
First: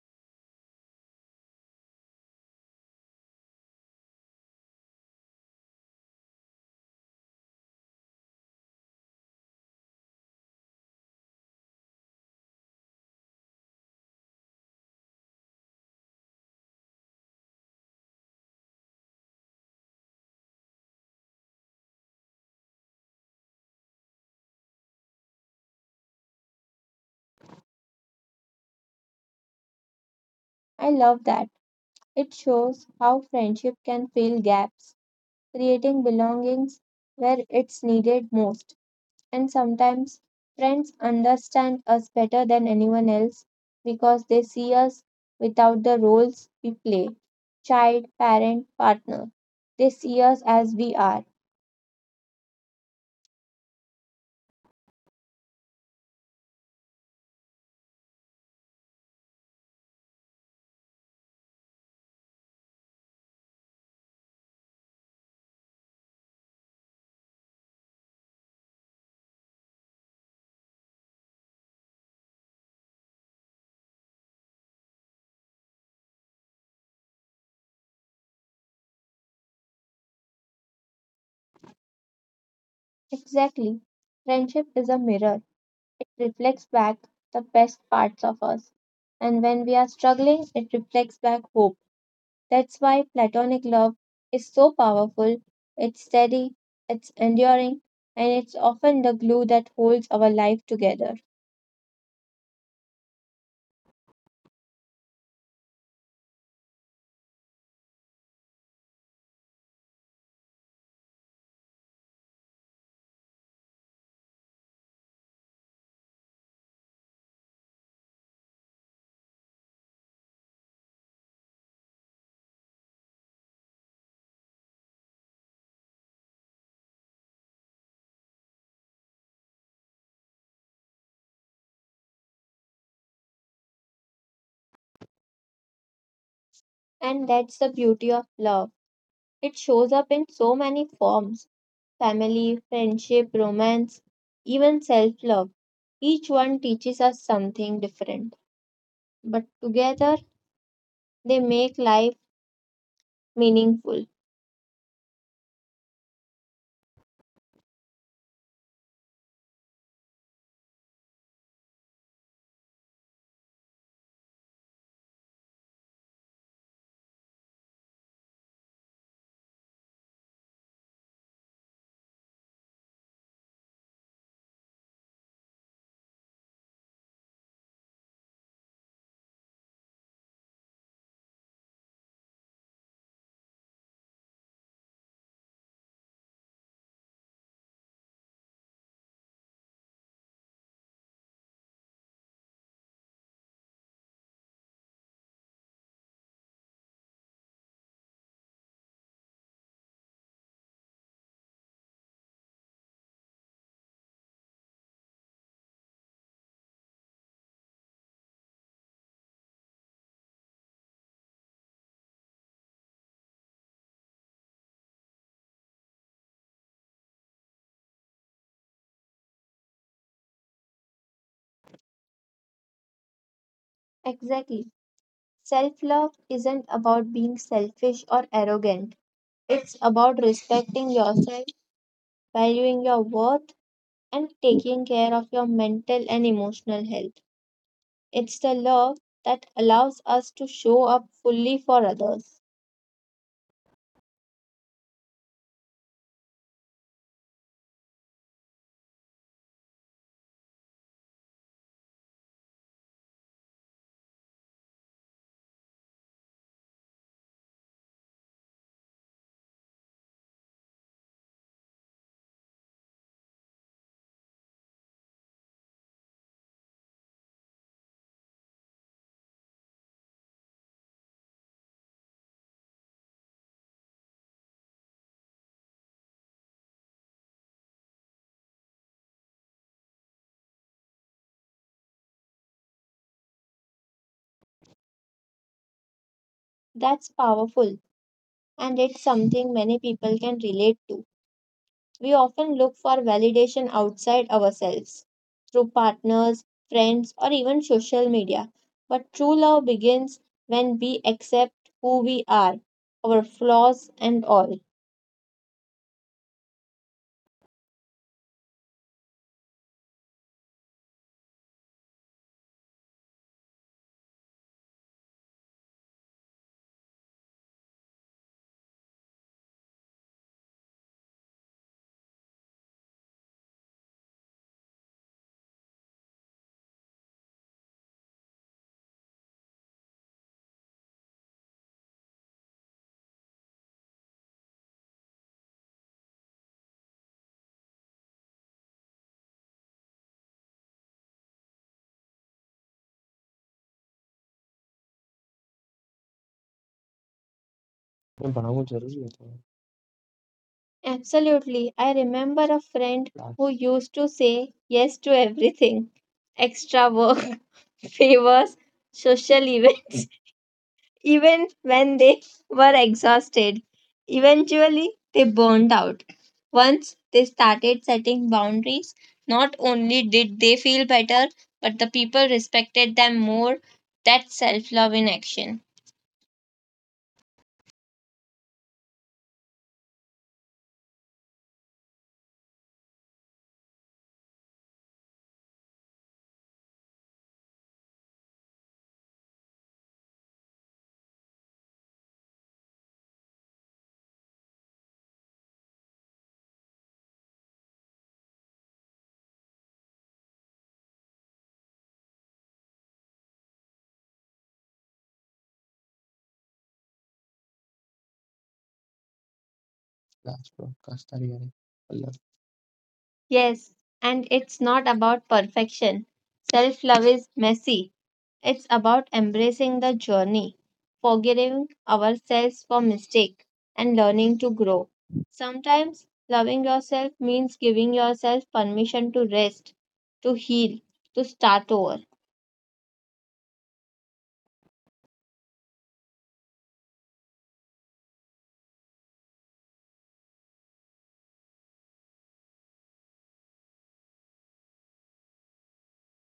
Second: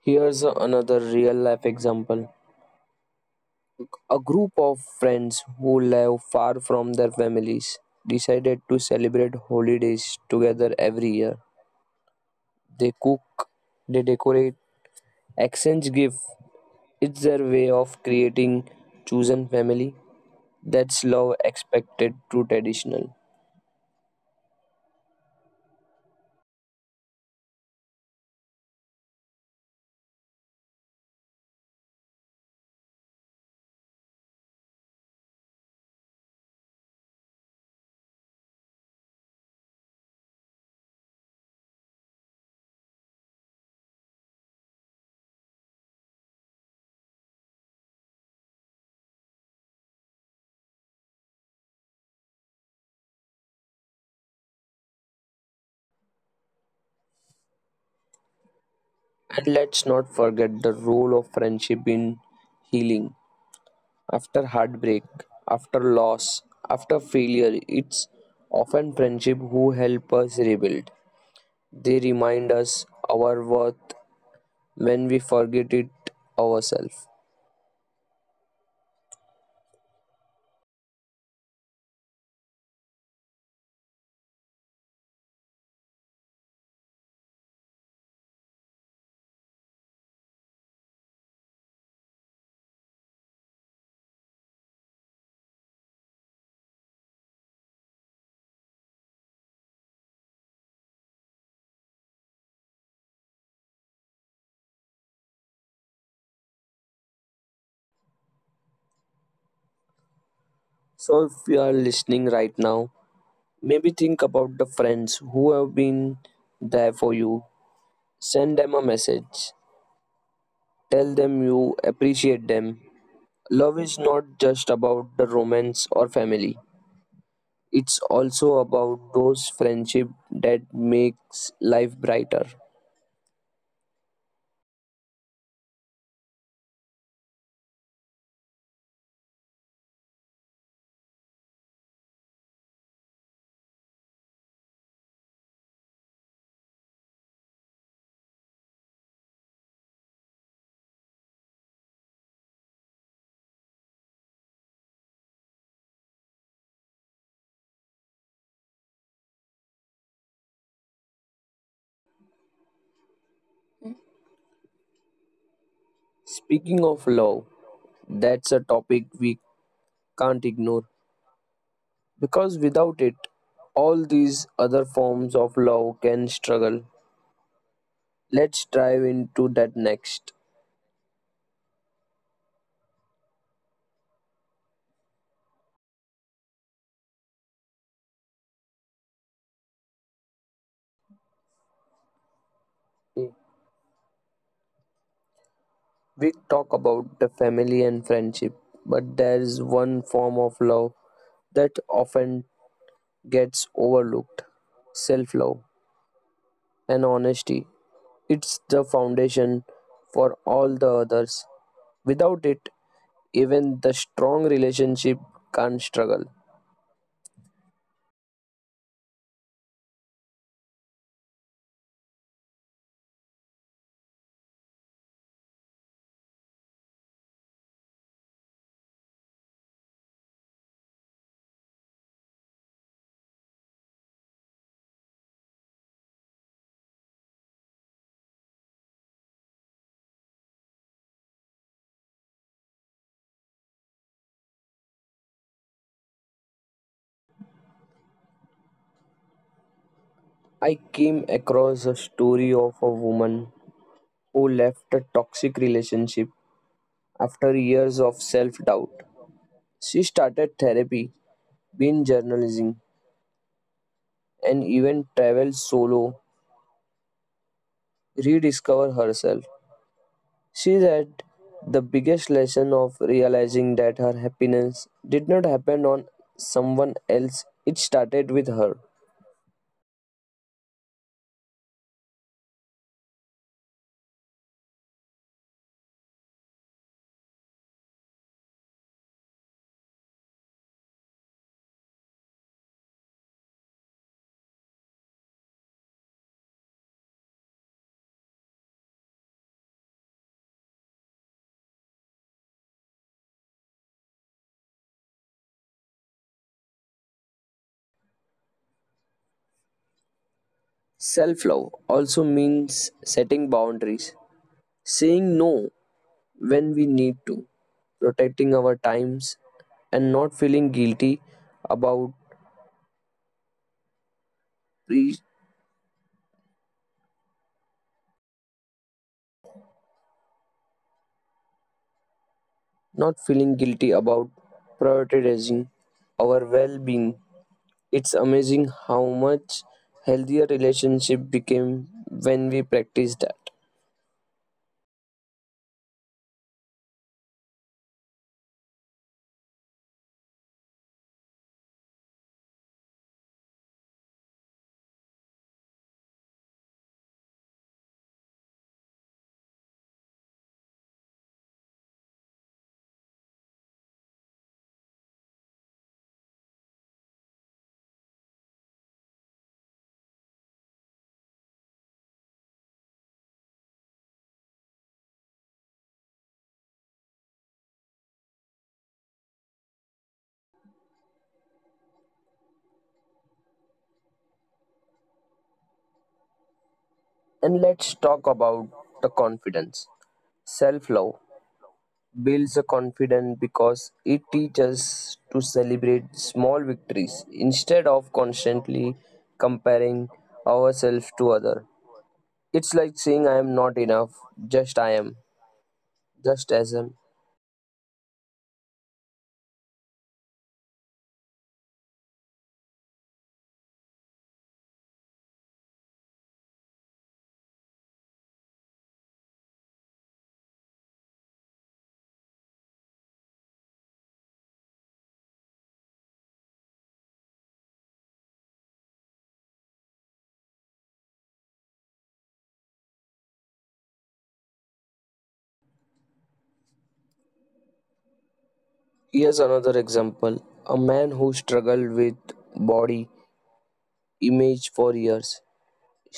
Here's another real life example. A group of friends who live far from their families decided to celebrate holidays together every year. They cook, they decorate, exchange gifts. It's their way of creating chosen family that's love expected through traditional. I love that. It shows how friendship can fill gaps, creating belongings where it's needed most. And sometimes friends understand us better than anyone else because they see us without the roles we play child, parent, partner. They see us as we are. And let's not forget the role of friendship in healing. After heartbreak, after loss, after failure, it's often friendship who help us rebuild. They remind us our worth when we forget it ourselves. Exactly. Friendship is a mirror, it reflects back the best parts of us. And when we are struggling, it reflects back hope. That's why platonic love is so powerful. It's steady, it's enduring, and it's often the glue that holds our life together. So, if you are listening right now, maybe think about the friends who have been there for you. Send them a message. Tell them you appreciate them. Love is not just about the romance or family. It's also about those friendship that makes life brighter. And that's the beauty of love. It shows up in so many forms family, friendship, romance, even self love. Each one teaches us something different, but together they make life meaningful. Speaking of love, that's a topic we can't ignore. Because without it, all these other forms of love can struggle. Let's dive into that next. We talk about the family and friendship, but there is one form of love that often gets overlooked self love and honesty. It's the foundation for all the others. Without it, even the strong relationship can struggle. Exactly. Self love isn't about being selfish or arrogant, it's about respecting yourself, valuing your worth, and taking care of your mental and emotional health. It's the love that allows us to show up fully for others. I came across a story of a woman who left a toxic relationship after years of self doubt. She started therapy, been journalism, and even traveled solo, rediscover herself. She said, the biggest lesson of realizing that her happiness did not happen on someone else, it started with her. That's powerful, and it's something many people can relate to. We often look for validation outside ourselves, through partners, friends, or even social media. But true love begins when we accept who we are, our flaws, and all. Self love also means setting boundaries, saying no when we need to, protecting our times and not feeling guilty about pre- not feeling guilty about prioritizing our well-being. It's amazing how much healthier relationship became when we practiced that. Absolutely. I remember a friend who used to say yes to everything, extra work, favors, social events, <laughs> even when they were exhausted. Eventually, they burned out. Once they started setting boundaries, not only did they feel better, but the people respected them more. That's self love in action. And let's talk about the confidence, self-love builds a confidence because it teaches to celebrate small victories instead of constantly comparing ourselves to other. It's like saying I am not enough, just I am just as am. Yes, and it's not about perfection. Self love is messy. It's about embracing the journey, forgiving ourselves for mistakes, and learning to grow. Sometimes loving yourself means giving yourself permission to rest, to heal, to start over. Here's another example, a man who struggled with body image for years.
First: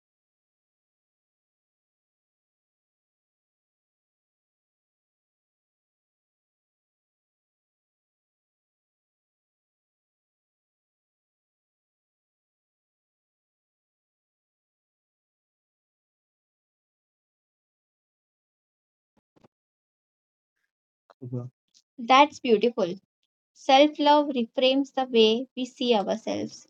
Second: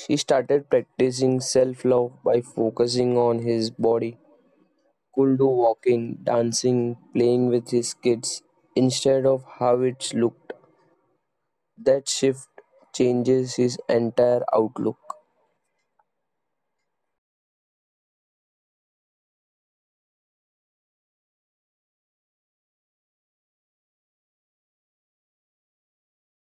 He started practicing self-love by focusing on his body could do walking dancing playing with his kids instead of how it looked. That shift changes his entire outlook. That's beautiful. Self love reframes the way we see ourselves.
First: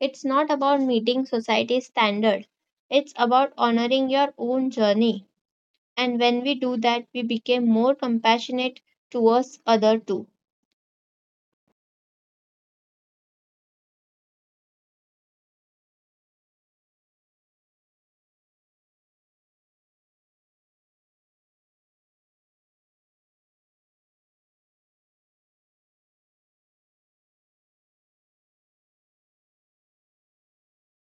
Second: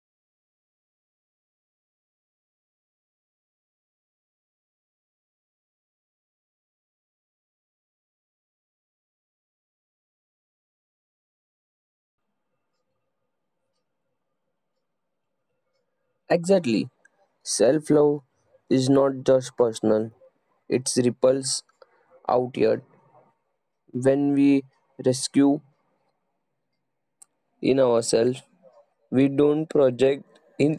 It's not about meeting society's standard, it's about honoring your own journey. And when we do that, we become more compassionate towards other too. Exactly. Self love is not just personal, it ripples outward. When we rescue in ourselves, we don't project in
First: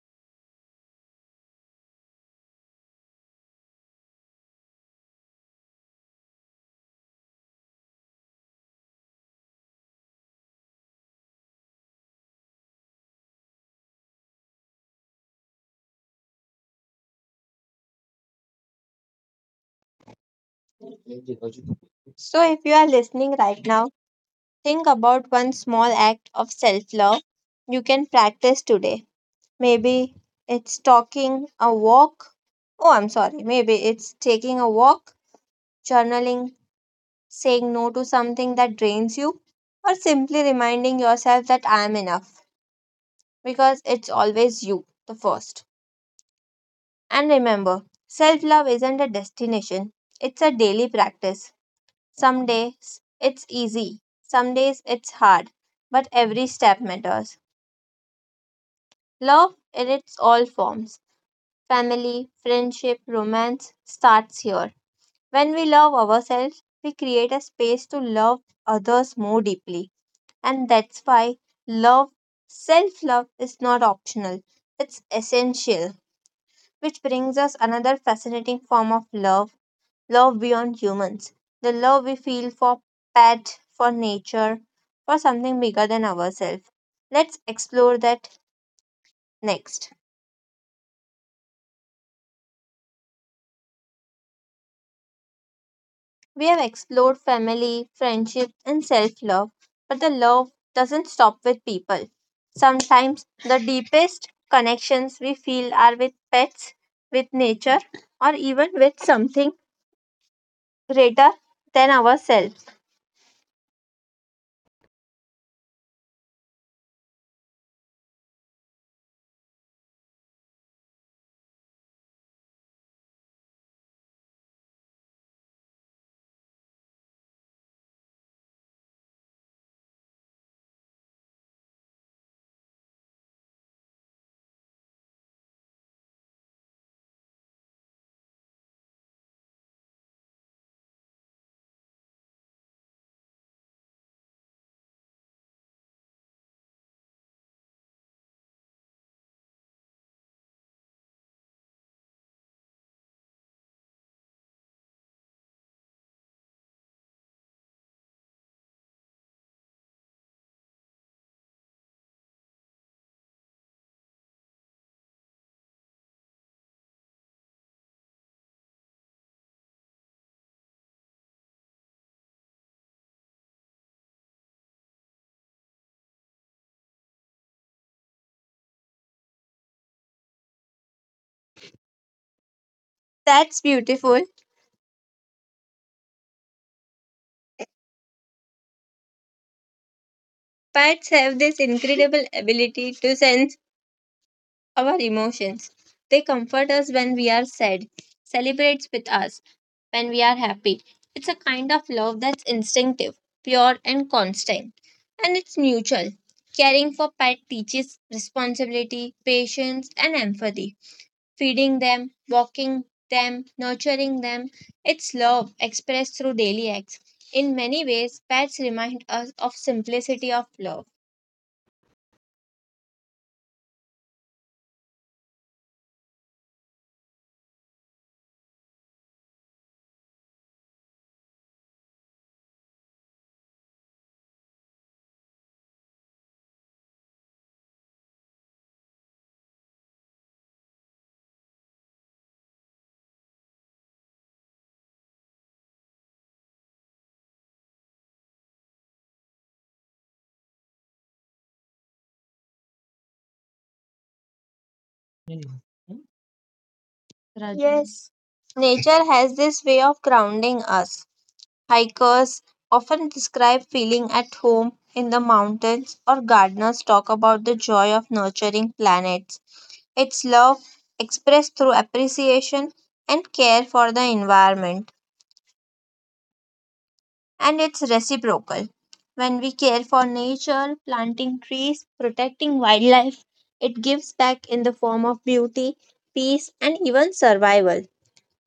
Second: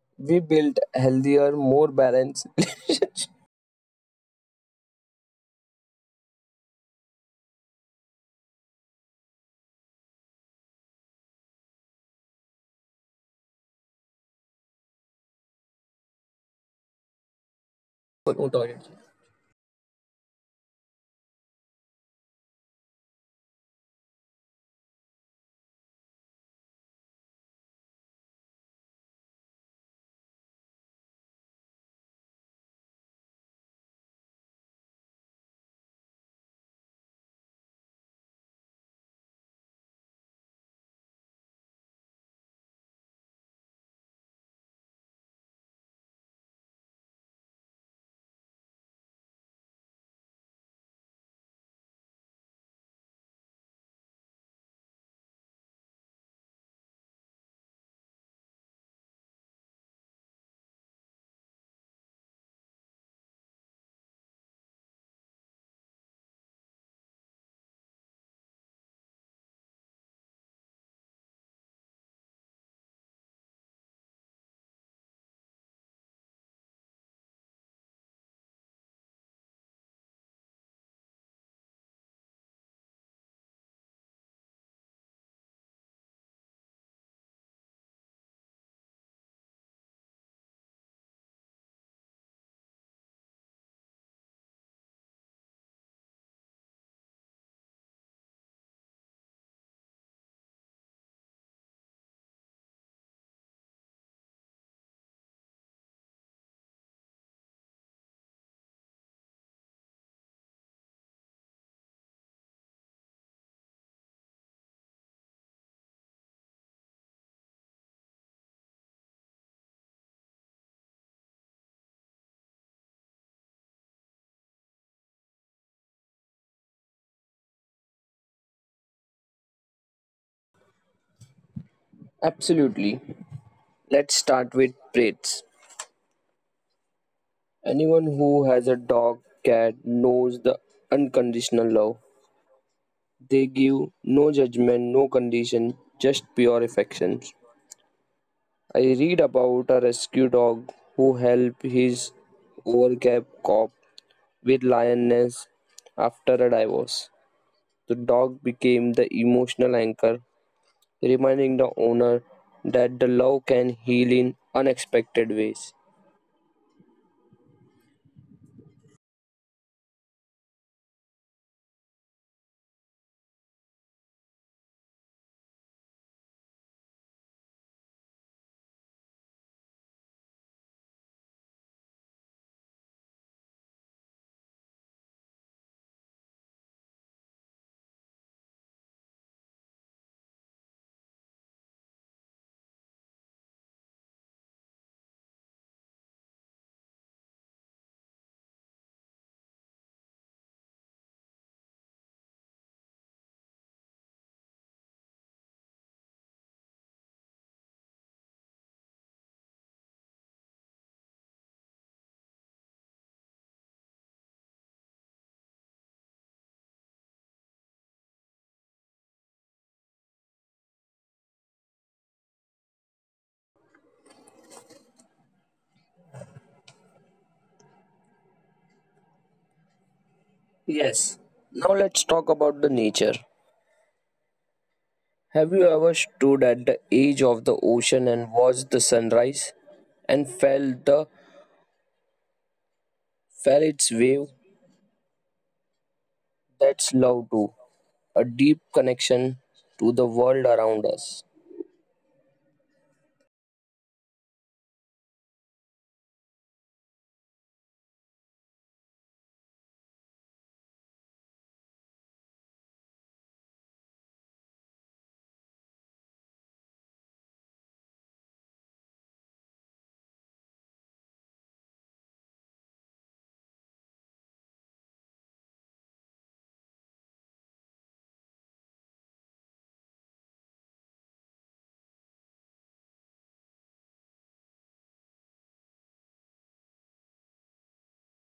<laughs> we build healthier, more balanced <laughs> relationships. No toilet. So, if you are listening right now, think about one small act of self love you can practice today. Maybe it's talking a walk. Oh, I'm sorry. Maybe it's taking a walk, journaling, saying no to something that drains you, or simply reminding yourself that I am enough, because it's always you, the first. And remember, self love isn't a destination, it's a daily practice. Some days it's easy, some days it's hard, but every step matters. Love in its all forms, family, friendship, romance, starts here. When we love ourselves, we create a space to love others more deeply. And that's why love, self love, is not optional, it's essential. Which brings us another fascinating form of love, love beyond humans, the love we feel for pet, for nature, for something bigger than ourselves. Let's explore that next. We have explored family, friendship, and self love, but the love doesn't stop with people. Sometimes the deepest connections we feel are with pets, with nature, or even with something greater than ourselves. Absolutely. Let's start with traits. Anyone who has a dog, cat knows the unconditional love. They give no judgment, no condition, just pure affections. I read about a rescue dog who helped his overcap cop with lioness after a divorce. The dog became the emotional anchor, reminding the owner that the love can heal in unexpected ways. That's beautiful. Pets have this incredible ability to sense our emotions. They comfort us when we are sad, celebrates with us when we are happy. It's a kind of love that's instinctive, pure, and constant, and it's mutual. Caring for pet teaches responsibility, patience, and empathy. Feeding them, walking them, nurturing them, it's love expressed through daily acts. In many ways, pets remind us of simplicity of love. Yes. Now let's talk about the nature. Have you ever stood at the edge of the ocean and watched the sunrise and felt the Ferrets wave, that's love too, a deep connection to the world around us. Rajni. Yes, nature has this way of grounding us. Hikers often describe feeling at home in the mountains, or gardeners talk about the joy of nurturing plants. It's love expressed through appreciation and care for the environment, and it's reciprocal. When we care for nature, planting trees, protecting wildlife, it gives back in the form of beauty, peace, and even survival.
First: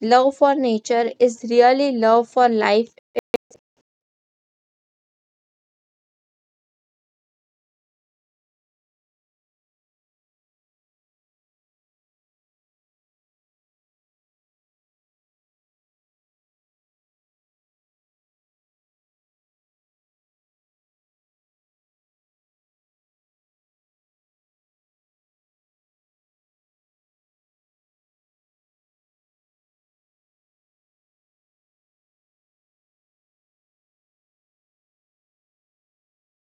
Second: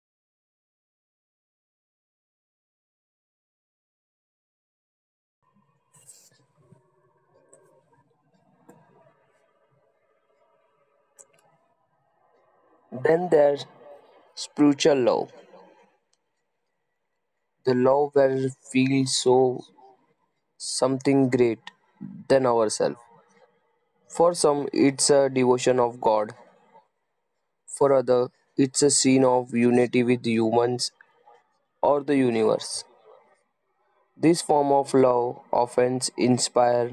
Love for nature is really love for life. Then there's spiritual love, the love where we feel so something great than ourselves. For some, it's a devotion of God. For other, it's a scene of unity with humans or the universe. This form of love often inspires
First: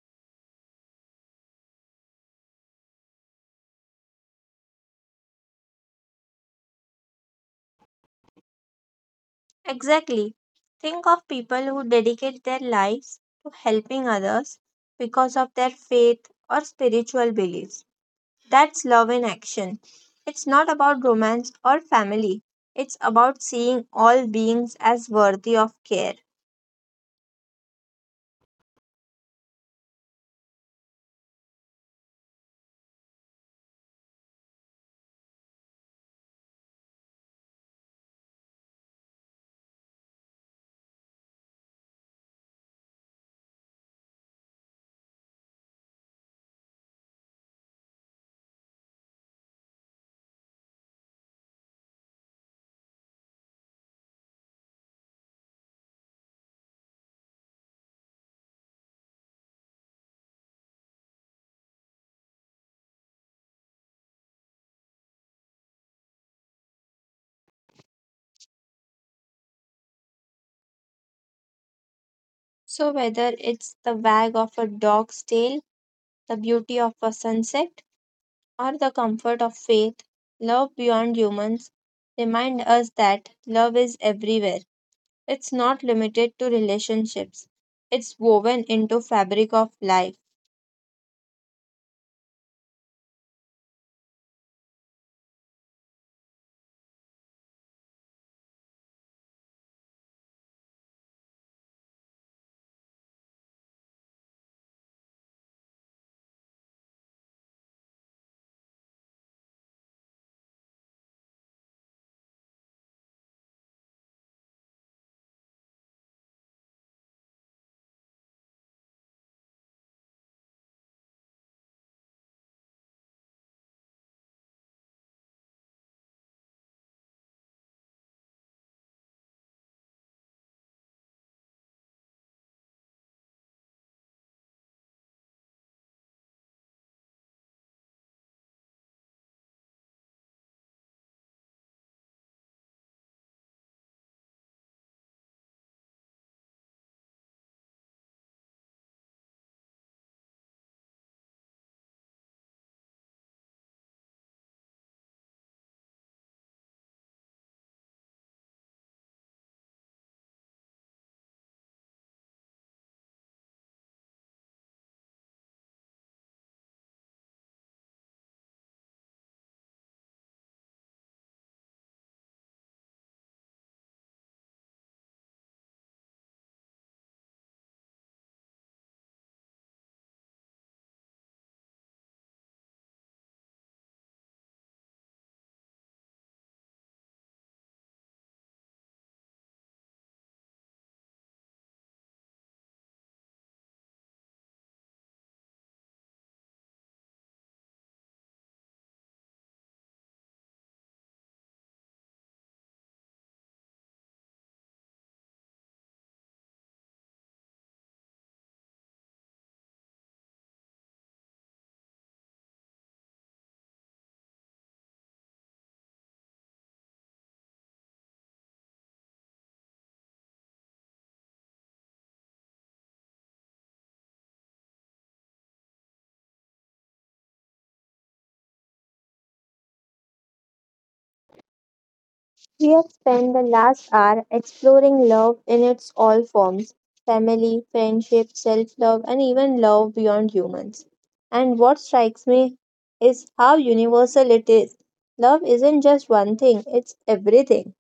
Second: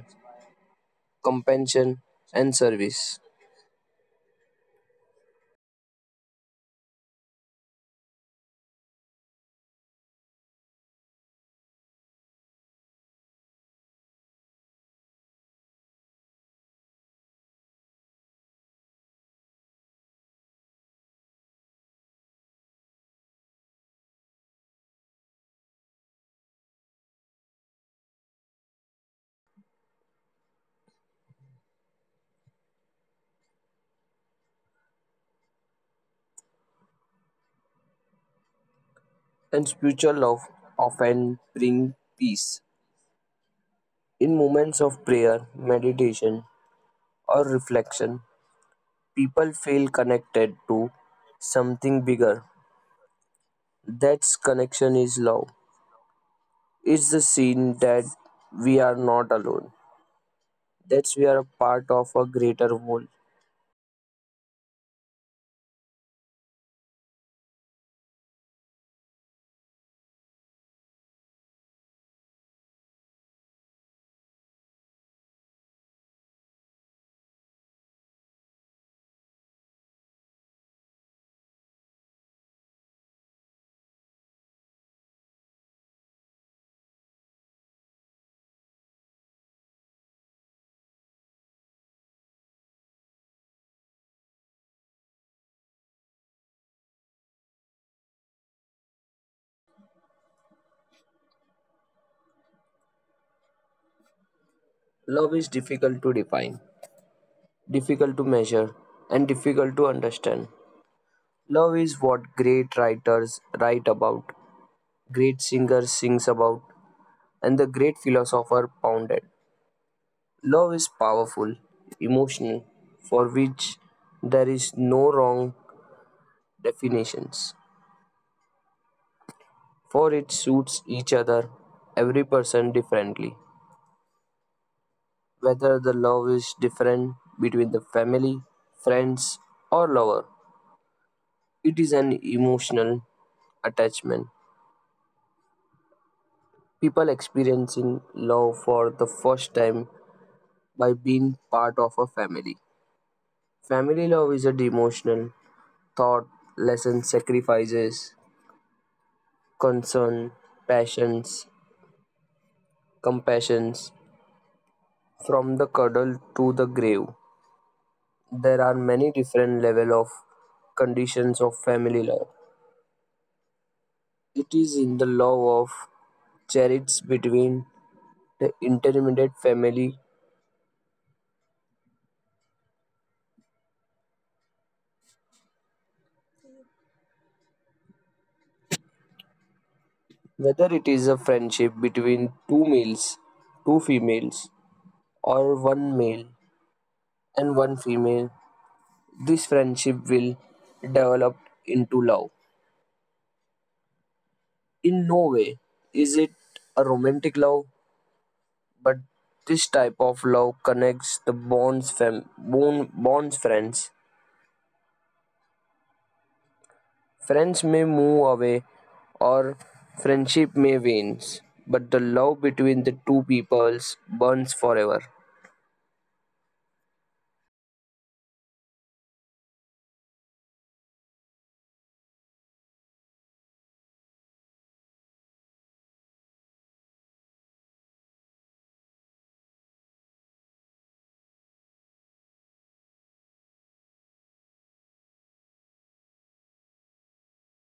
compassion and service, Exactly. Think of people who dedicate their lives to helping others because of their faith or spiritual beliefs. That's love in action. It's not about romance or family, it's about seeing all beings as worthy of care. and spiritual love often brings peace. In moments of prayer, meditation, or reflection, people feel connected to something bigger. That connection is love. It's the scene that we are not alone, that we are a part of a greater whole. So, whether it's the wag of a dog's tail, the beauty of a sunset, or the comfort of faith, love beyond humans remind us that love is everywhere. It's not limited to relationships. It's woven into fabric of life. Love is difficult to define, difficult to measure, and difficult to understand. Love is what great writers write about, great singers sings about, and the great philosopher pounded. Love is powerful, emotional, for which there is no wrong definitions. For it suits each other, every person differently. Whether the love is different between the family, friends, or lover, it is an emotional attachment. People experiencing love for the first time by being part of a family. Family love is a devotional, thought, lesson, sacrifices, concern, passions, compassions, from the cuddle to the grave. There are many different level of conditions of family love. It is in the love of chariots between the intermediate family, whether it is a friendship between two males, two females, or one male and one female. This friendship will develop into love. In no way is it a romantic love. But this type of love connects the bonds bond, bonds friends. Friends may move away or friendship may wane, but the love between the two peoples burns forever. We have spent the last hour exploring love in its all forms, family, friendship, self love, and even love beyond humans. And what strikes me is how universal it is. Love isn't just one thing, it's everything.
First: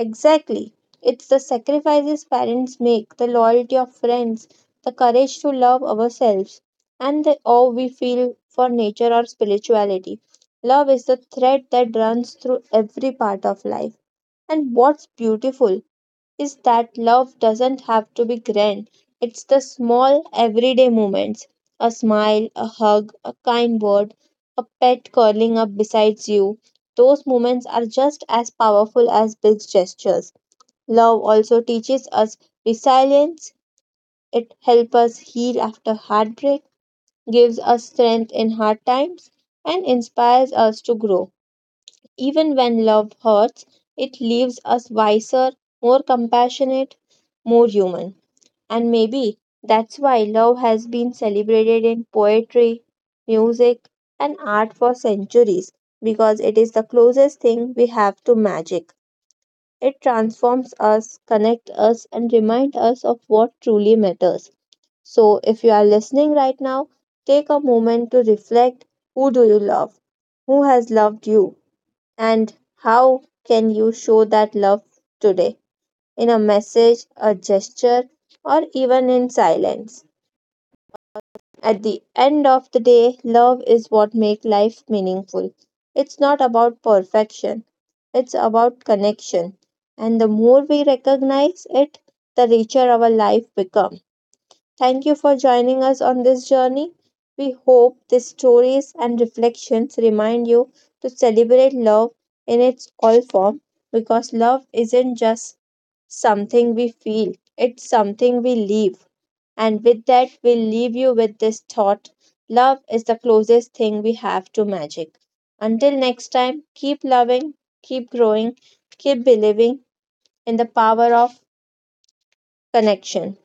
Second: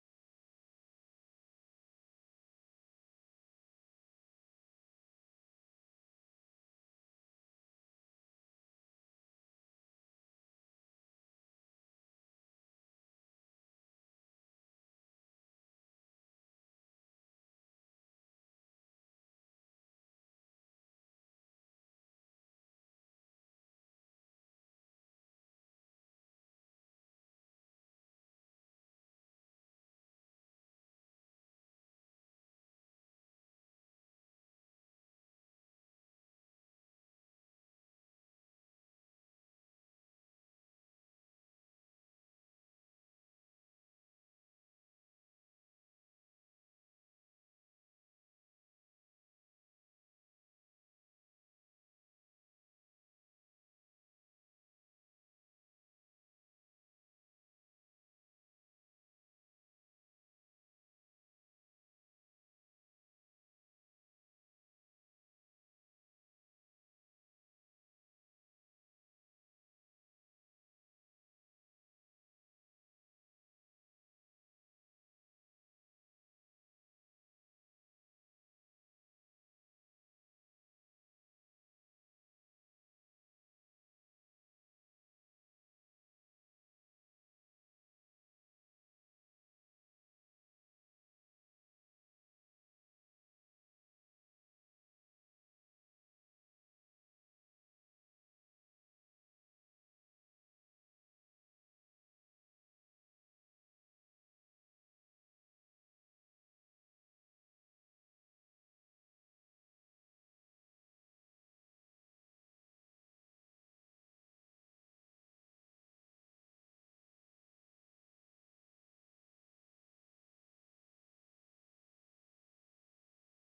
Exactly. It's the sacrifices parents make, the loyalty of friends, the courage to love ourselves, and the awe we feel for nature or spirituality. Love is the thread that runs through every part of life. And what's beautiful is that love doesn't have to be grand, it's the small, everyday moments, a smile, a hug, a kind word, a pet curling up beside you. Those moments are just as powerful as big gestures. Love also teaches us resilience. It helps us heal after heartbreak, gives us strength in hard times, and inspires us to grow. Even when love hurts, it leaves us wiser, more compassionate, more human. And maybe that's why love has been celebrated in poetry, music, and art for centuries, because it is the closest thing we have to magic. It transforms us, connects us, and reminds us of what truly matters. So, if you are listening right now, take a moment to reflect. Who do you love? Who has loved you? And how can you show that love today? In a message, a gesture, or even in silence. At the end of the day, love is what makes life meaningful. It's not about perfection, it's about connection. And the more we recognize it, the richer our life becomes. Thank you for joining us on this journey. We hope these stories and reflections remind you to celebrate love in its all form, because love isn't just something we feel, it's something we live. And with that, we'll leave you with this thought, love is the closest thing we have to magic. Until next time, keep loving, keep growing, keep believing in the power of connection.